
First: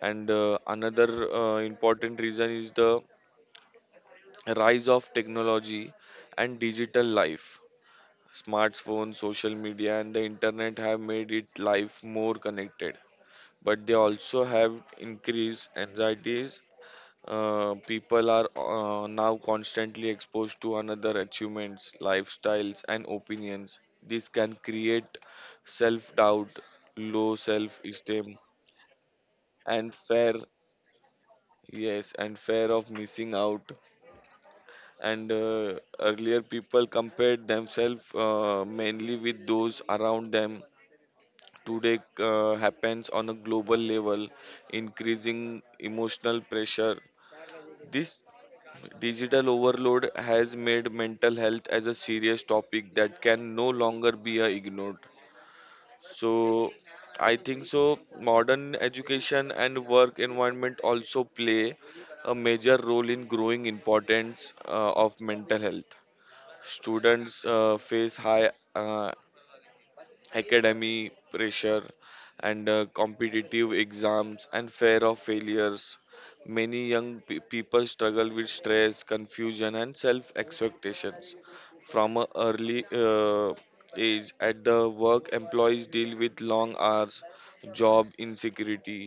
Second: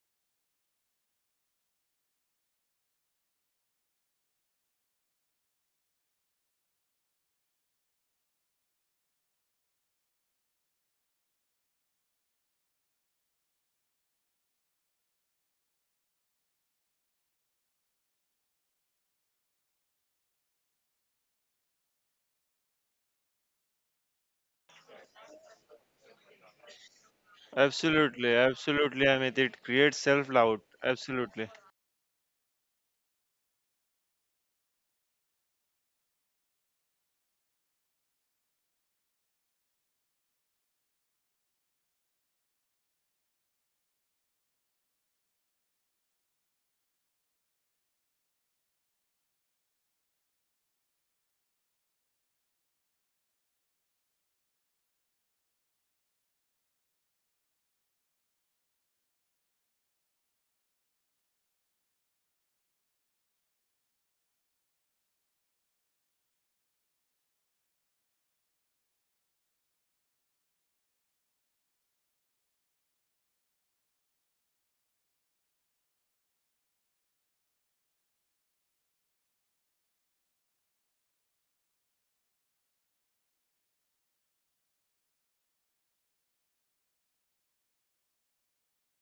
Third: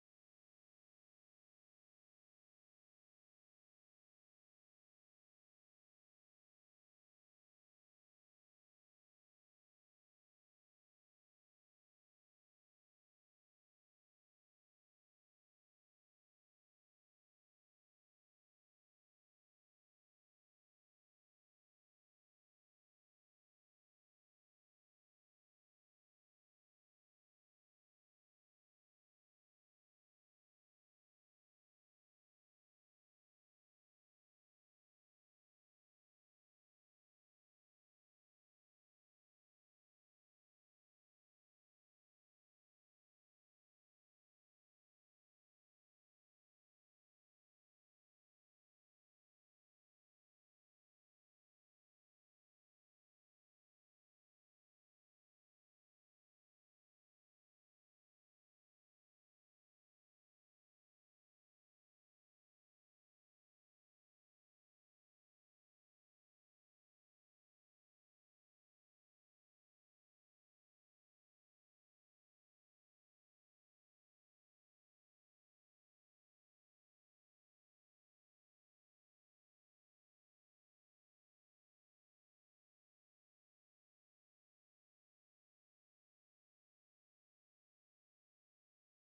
[SPEAKER 3] And another important reason is the rise of technology and digital life. Smartphones, social media, and the internet have made it life more connected, but they also have increased anxieties. People are now constantly exposed to another achievements, lifestyles, and opinions. This can create self doubt, low self esteem,
[SPEAKER 2] Absolutely, absolutely, Amit. It
[SPEAKER 3] and
[SPEAKER 2] creates
[SPEAKER 3] fear.
[SPEAKER 2] self-doubt. Absolutely.
[SPEAKER 3] Yes, and fear of missing out. And earlier, people compared themselves mainly with those around them. Today happens on a global level, increasing emotional pressure. This digital overload has made mental health as a serious topic that can no longer be ignored. So I think so modern education and work environment also play a major role in growing importance of mental health. Students face high academy pressure and competitive exams and fear of failures. Many young people struggle with stress, confusion and self expectations from an early age. At the work, employees deal with long hours, job insecurity,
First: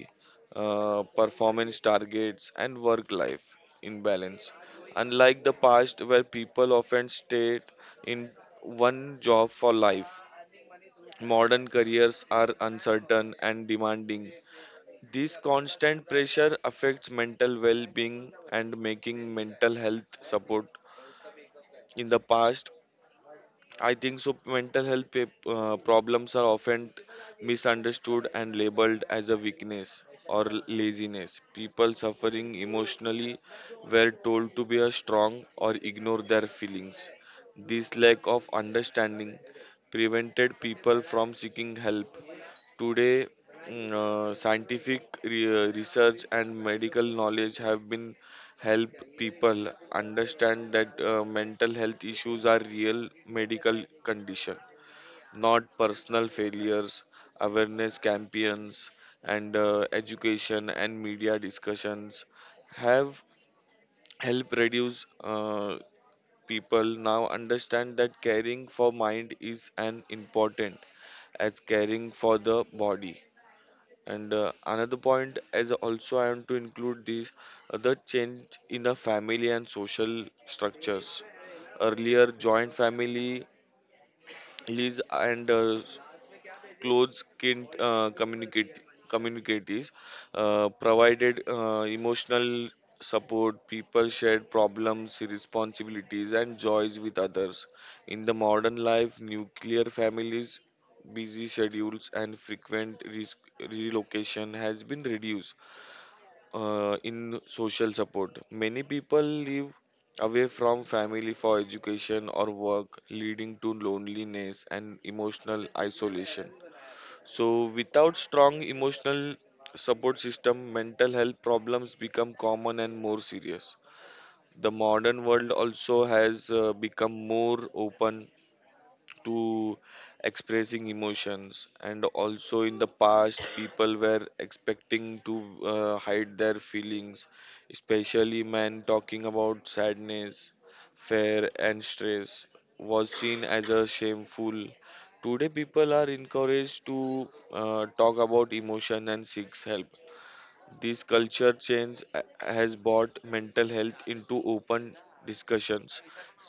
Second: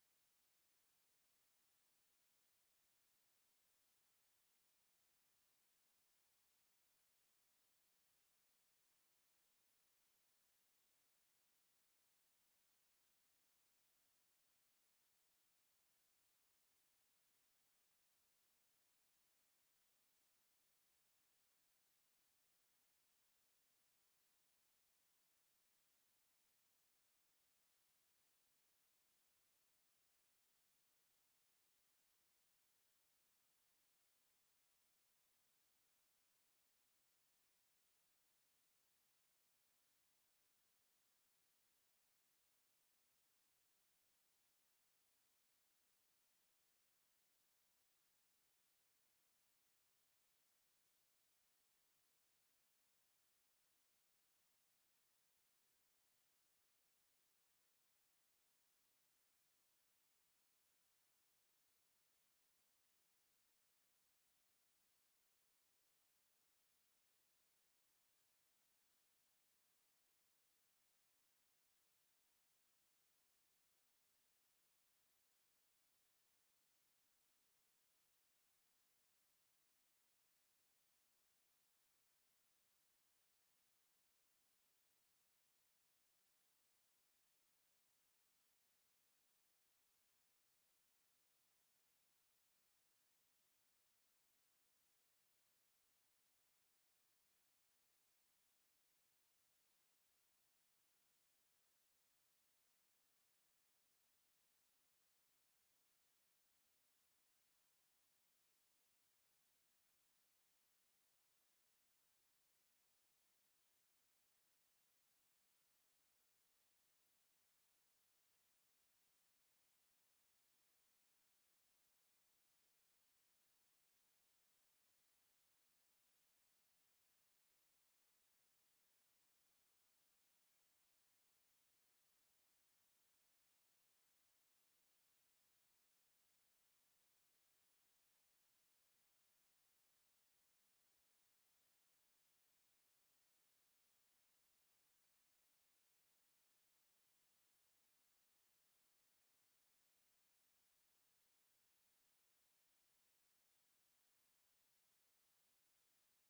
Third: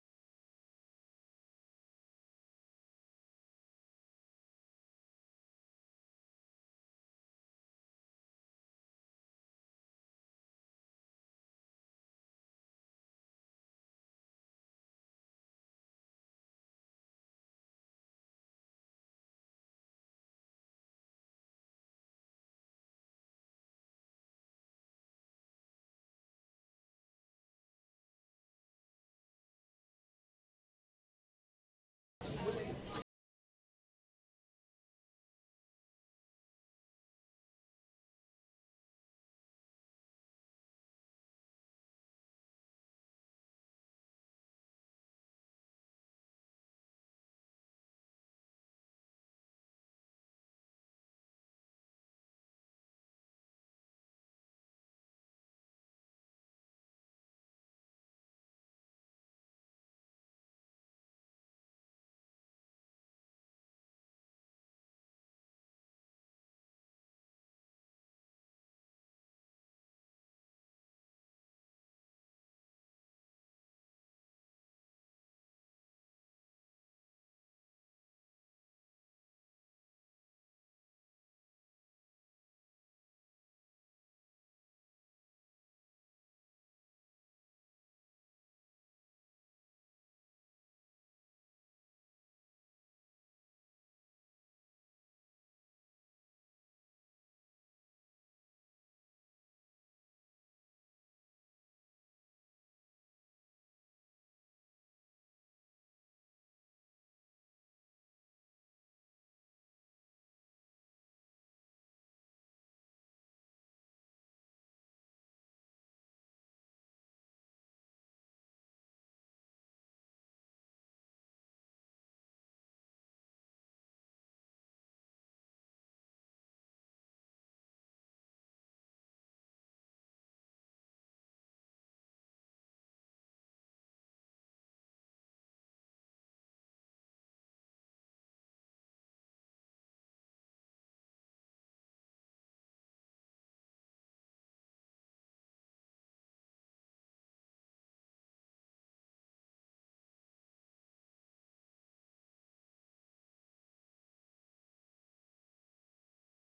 [SPEAKER 3] performance targets and work life imbalance. Unlike the past where people often stayed in one job for life, modern careers are uncertain and demanding. This constant pressure affects mental well being and making mental health support. In the past, I think so mental health problems are often misunderstood and labeled as a weakness or laziness. People suffering emotionally were told to be a strong or ignore their feelings. This lack of understanding prevented people from seeking help. Today, scientific research and medical knowledge have been help people understand that mental health issues are real medical condition, not personal failures. Awareness campaigns and education and media discussions have helped reduce people now understand that caring for mind is an important as caring for the body. And another point is also I want to include this, the change in the family and social structures. Earlier joint family families and close kin communicate communities provided emotional support. People shared problems, responsibilities and joys with others. In the modern life, nuclear families, busy schedules and frequent relocation has been reduced in social support. Many people live away from family for education or work, leading to loneliness and emotional isolation. So, without strong emotional support system, mental health problems become common and more serious. The modern world also has become more open to expressing emotions. And also in the past people were expecting to hide their feelings, especially men. Talking about sadness, fear and stress was seen as a shameful. Today people are encouraged to talk about emotion and seeks help. This culture change has brought mental health into open discussions.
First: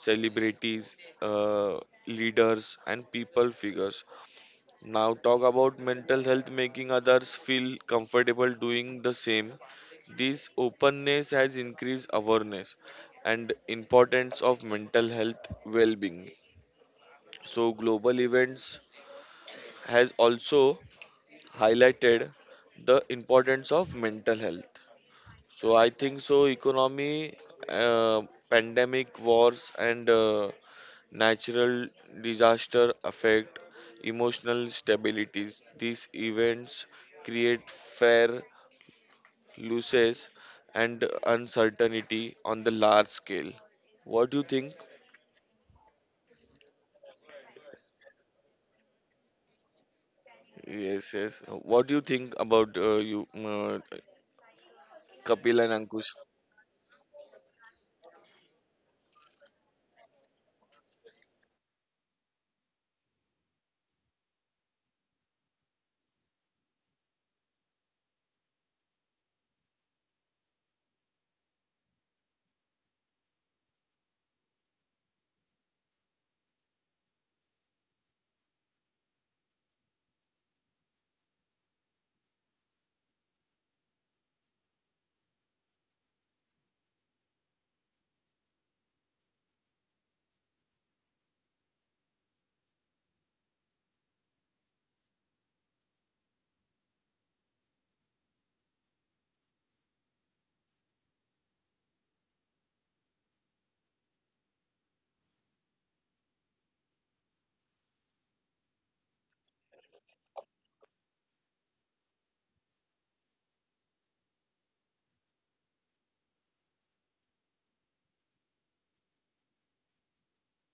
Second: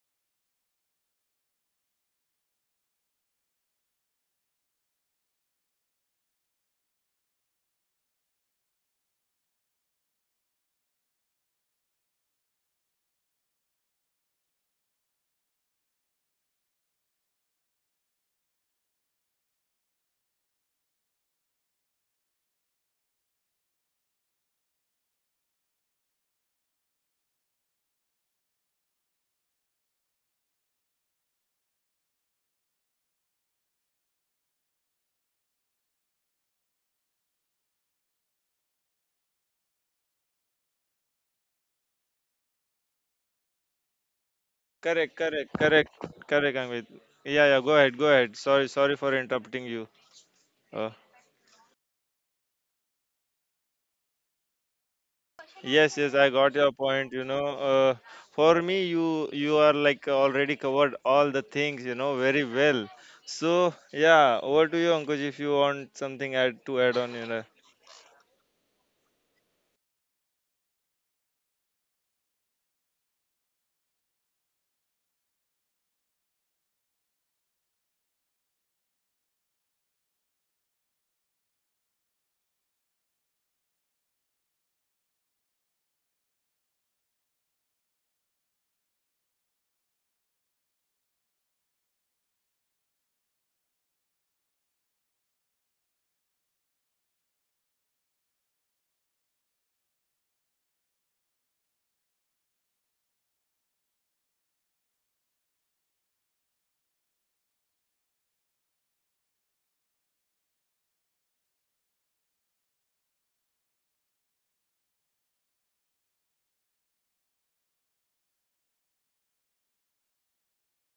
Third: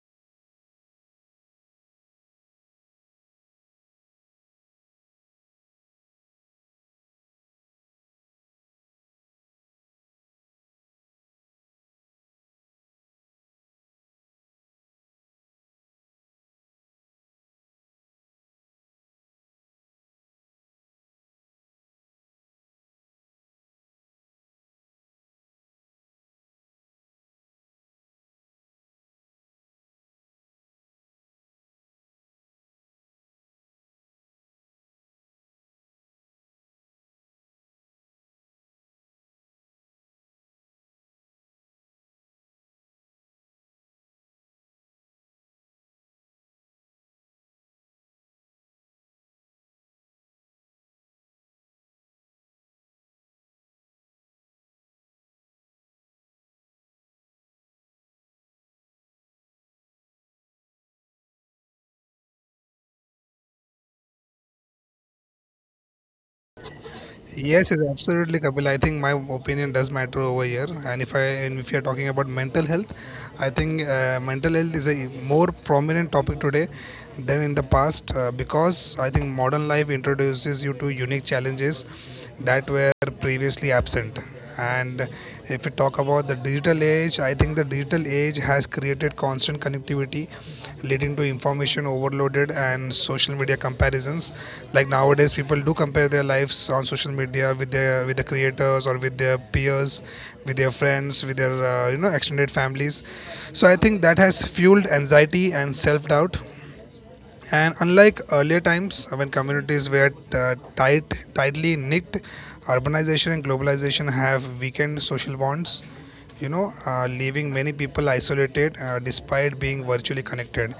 [SPEAKER 3] Celebrities, leaders, and people figures now talk about mental health, making others feel comfortable doing the same. This openness has increased awareness and importance of mental health well-being. So global events has also highlighted the importance of mental health. So I think so economy, uh, pandemic, wars and natural disaster affect emotional stabilities. These events create fair losses and uncertainty on the large scale. What do you think?
[SPEAKER 2] Correct, correct, correct, correct, Amit. Yeah, yeah. Go ahead, go ahead. Sorry for interrupting you. Uh,
[SPEAKER 3] Yes, yes. What do you think about Kapil and
[SPEAKER 2] Yes, yes,
[SPEAKER 3] Ankush?
[SPEAKER 2] I got your point. For me, you are like already covered all the things. You know very well. So yeah, over to you, Ankush. If you want something add on,
[SPEAKER 1] Yes, yes, absolutely, Kapil. I think my opinion does matter over here. And if I, and if you're talking about mental health, I think mental health is a more prominent topic today than in the past, because I think modern life introduces you to unique challenges that were previously absent. And if we talk about the digital age, I think the digital age has created constant connectivity leading to information overloaded and social media comparisons, like nowadays people do compare their lives on social media with their, with the creators, or with their peers, with their friends, with their you know, extended families. So I think that has fueled anxiety and self doubt. And unlike earlier times when communities were tightly knit, urbanization and globalization have weakened social bonds, you know, leaving many people isolated despite being virtually connected.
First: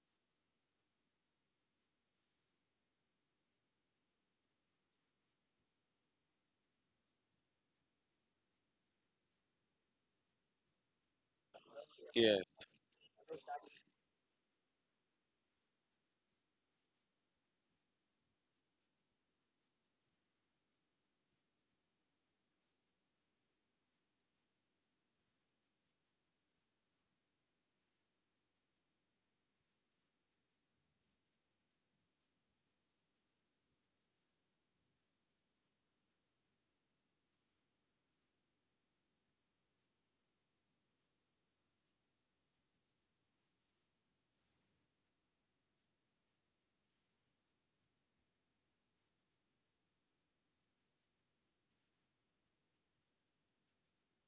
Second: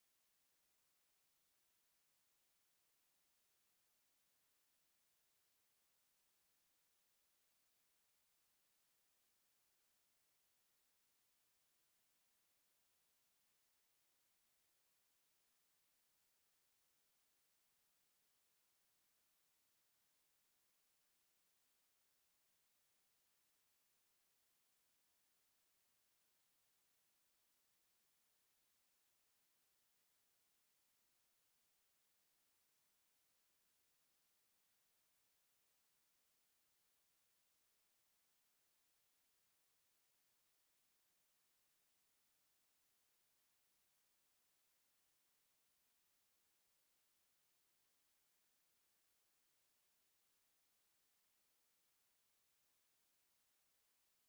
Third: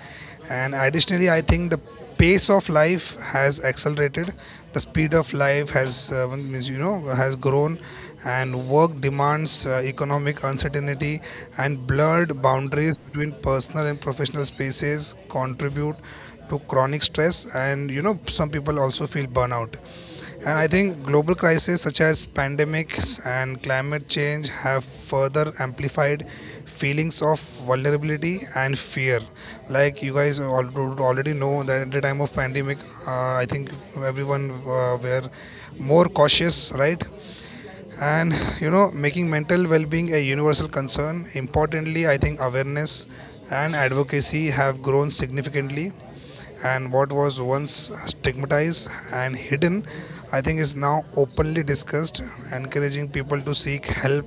[SPEAKER 1] And additionally I think the pace of life has accelerated the speed of life has, you know, has grown, and work demands, economic uncertainty and
[SPEAKER 3] Yeah,
[SPEAKER 1] blurred boundaries between personal and professional spaces contribute to chronic stress, and you know, some people also feel burnout. And I think global crises such as pandemics and climate change have further amplified feelings of vulnerability and fear. Like you guys would already know that at the time of pandemic, I think everyone were more cautious, right? And you know, making mental well-being a universal concern. Importantly, I think awareness and advocacy have grown significantly, and what was once stigmatized and hidden, I think, is now openly discussed, encouraging people to seek help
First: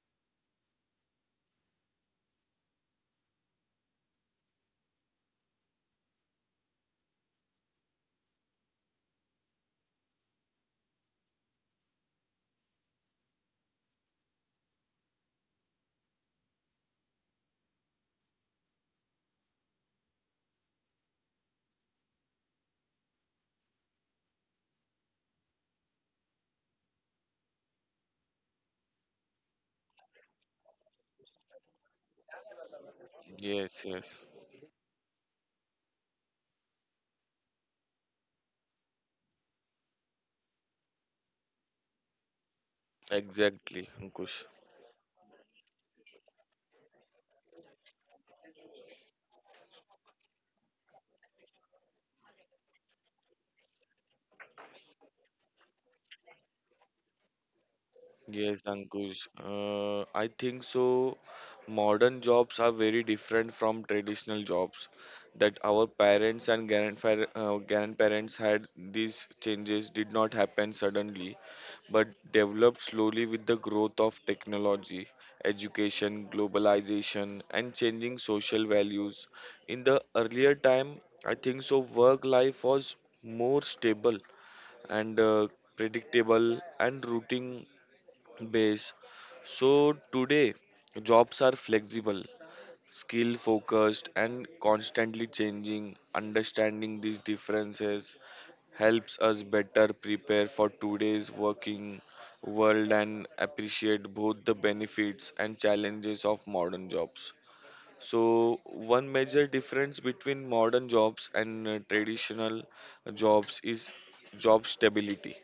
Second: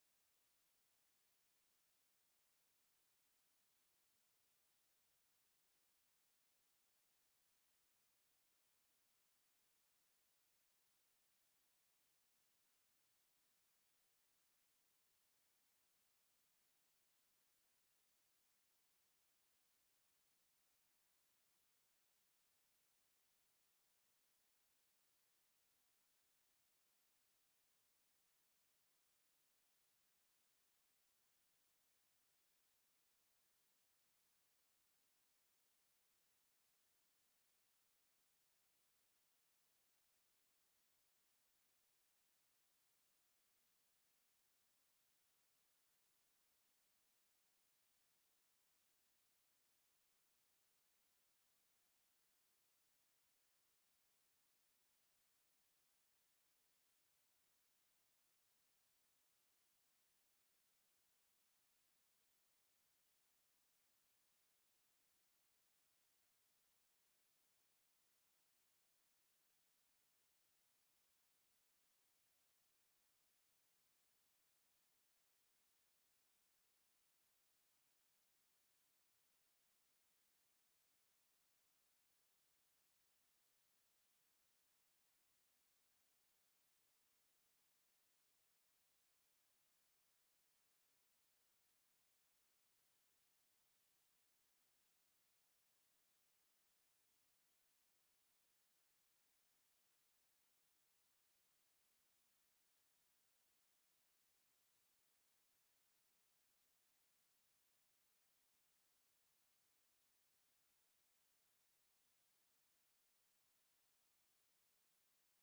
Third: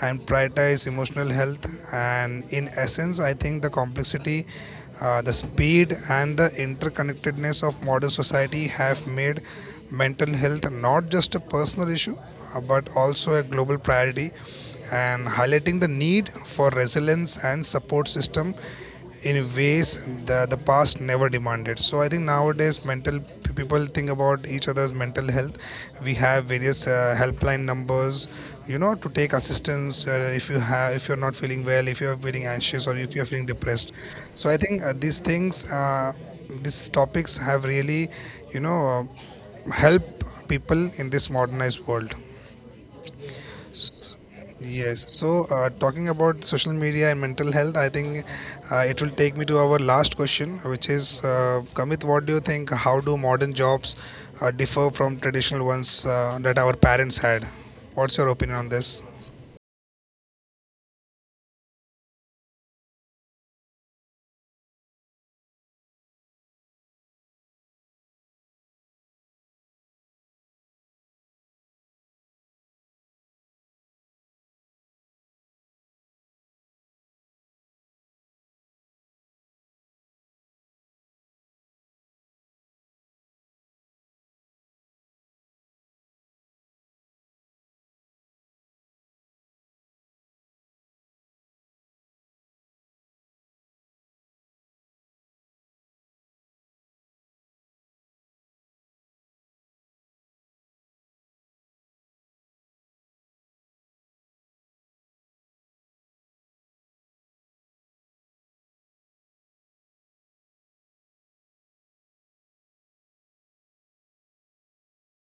[SPEAKER 1] and prioritize emotional health. And in essence, I think the complexity, the speed and the interconnectedness of modern society have made mental health not just a personal issue, but also a global priority, and highlighting the need for resilience and support system in ways that the past never demanded. So I think nowadays mental people think about each other's mental health. We have various helpline numbers, you know, to take assistance if you're not feeling well, if you're feeling anxious or if you're feeling
[SPEAKER 3] yes,
[SPEAKER 1] depressed.
[SPEAKER 3] yes.
[SPEAKER 1] So I think these things, these topics have really, you know, help people in this modernized world.
[SPEAKER 3] Exactly,
[SPEAKER 1] S-
[SPEAKER 3] Ankush.
[SPEAKER 1] Yes, so talking about social media and mental health, I think it will take me to our last question, which is, Kamit, what do you think? How do modern jobs differ from traditional ones that our parents had? What's your
[SPEAKER 3] Yes,
[SPEAKER 1] opinion on this?
[SPEAKER 3] Ankush. I think so. Modern jobs are very different from traditional jobs that our parents and grandparents had. These changes did not happen suddenly, but developed slowly with the growth of technology, education, globalization, and changing social values. In the earlier time, I think so work life was more stable and predictable and routine base. So today, jobs are flexible, skill focused, and constantly changing. Understanding these differences helps us better prepare for today's working world and appreciate both the benefits and challenges of modern jobs. So, one major difference between modern jobs and traditional jobs is job stability.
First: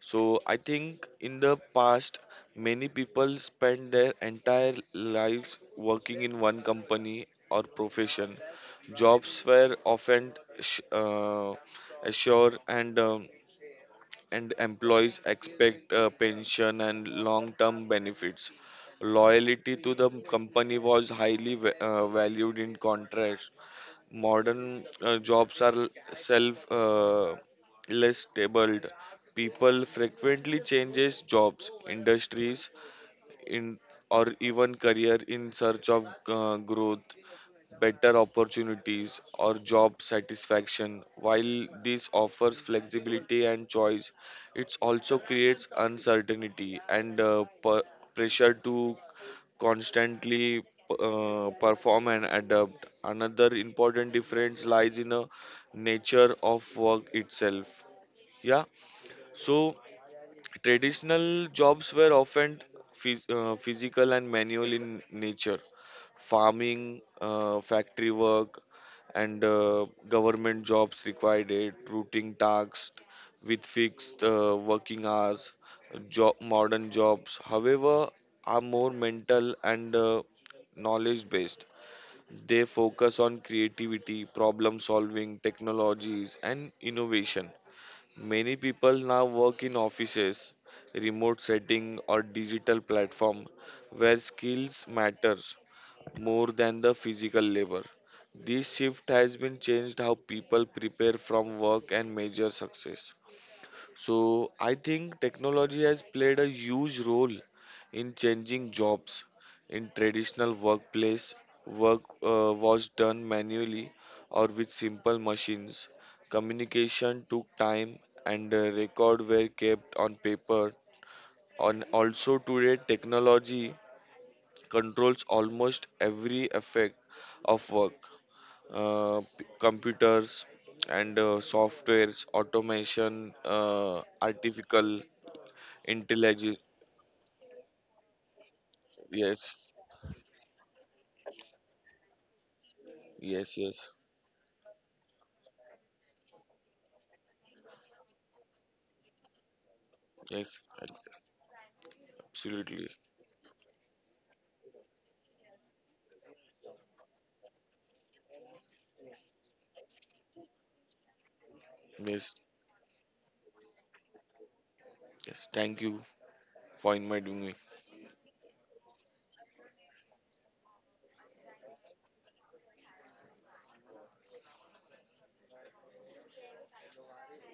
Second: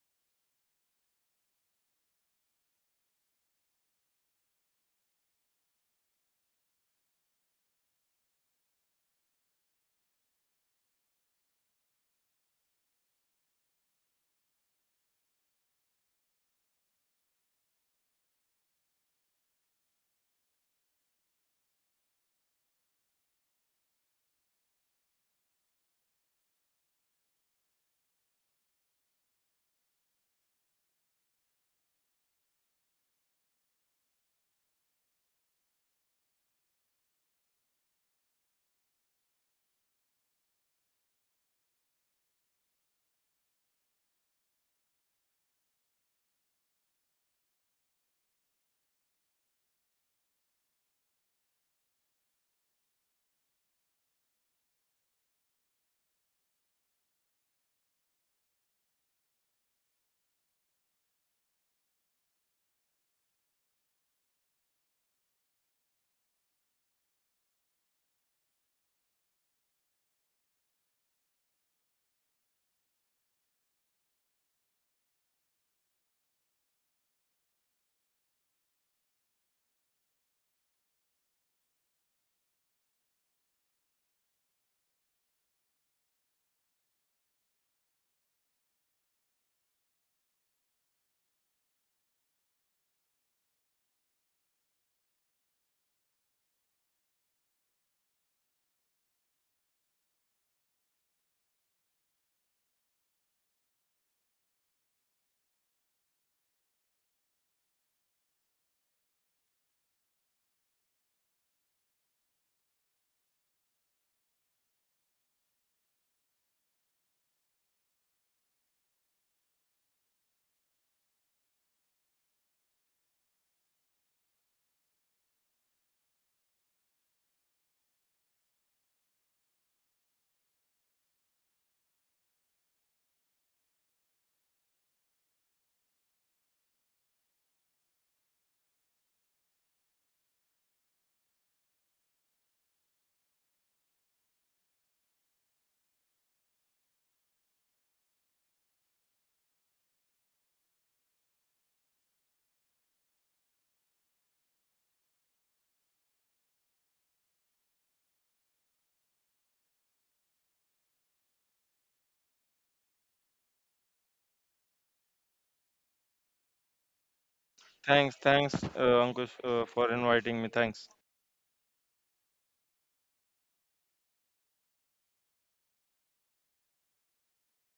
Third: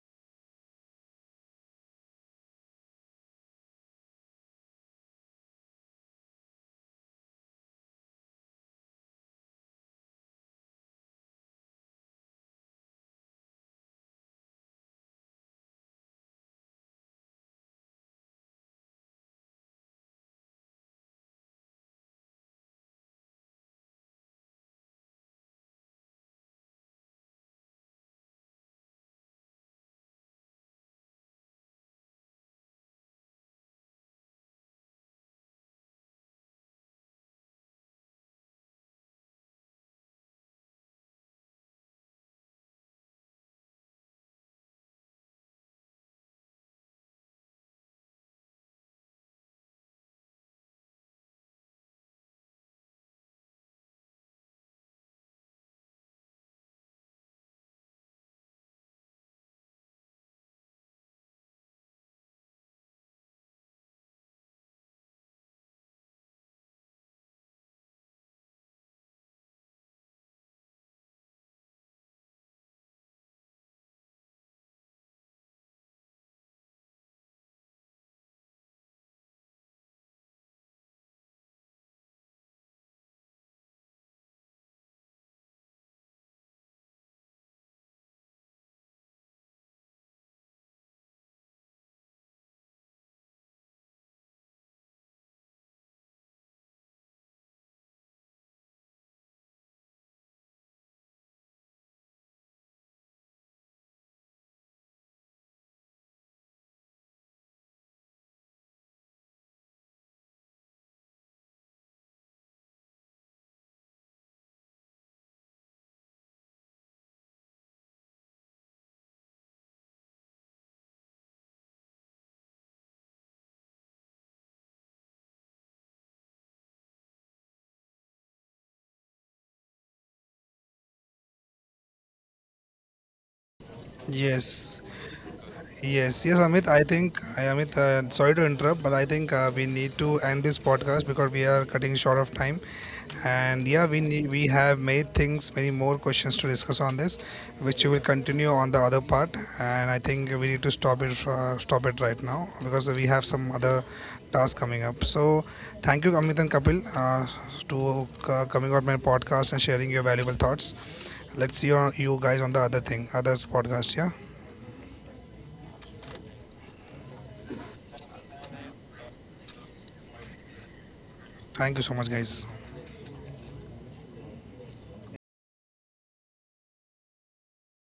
[SPEAKER 3] So I think in the past, many people spend their entire lives working in one company or profession. Jobs were often sh- uh, assured and employees expect pension and long-term benefits. Loyalty to the company was highly valued in contracts. Modern jobs are self less stable. People frequently changes jobs, industries, in or even career in search of growth, better opportunities or job satisfaction. While this offers flexibility and choice, it also creates uncertainty and pressure to constantly perform and adapt. Another important difference lies in a nature of work itself. Yeah, so traditional jobs were often physical and manual in nature. Farming, factory work, and government jobs required it, routine tasks with fixed working hours, job. Modern jobs, however, are more mental and knowledge based. They focus on creativity, problem solving, technologies, and innovation. Many people now work in offices, remote setting, or digital platform where skills matter more than the physical labor. This shift has been changed how people prepare from work and measure success. So I think technology has played a huge role in changing jobs. In traditional workplace, work was done manually or with simple machines. Communication took time and record were kept on paper. On also today technology controls almost every effect of work, computers and softwares, automation,
[SPEAKER 1] Yes,
[SPEAKER 3] artificial
[SPEAKER 1] yes, yes,
[SPEAKER 3] intelligence.
[SPEAKER 1] Amit. Amit, sorry to interrupt, but I think
[SPEAKER 3] Yes.
[SPEAKER 1] we need to end this podcast because we are cutting short of time.
[SPEAKER 3] yes
[SPEAKER 1] And yeah,
[SPEAKER 3] yes
[SPEAKER 1] we have made things many more questions to discuss on this, which we will continue on the other part. And I think we need
[SPEAKER 3] yes
[SPEAKER 1] to
[SPEAKER 3] ex-
[SPEAKER 1] stop it right now because
[SPEAKER 3] Absolutely.
[SPEAKER 1] we have some other tasks coming up. So thank you, Amit and Kapil, to coming on my podcast and sharing your valuable thoughts. Let's see you, guys
[SPEAKER 3] Yes,
[SPEAKER 1] on the other podcast. Yeah,
[SPEAKER 3] yes, thank you for inviting me.
[SPEAKER 2] Thanks, Ankush, for inviting me. Thanks.
[SPEAKER 1] thank you so much, guys.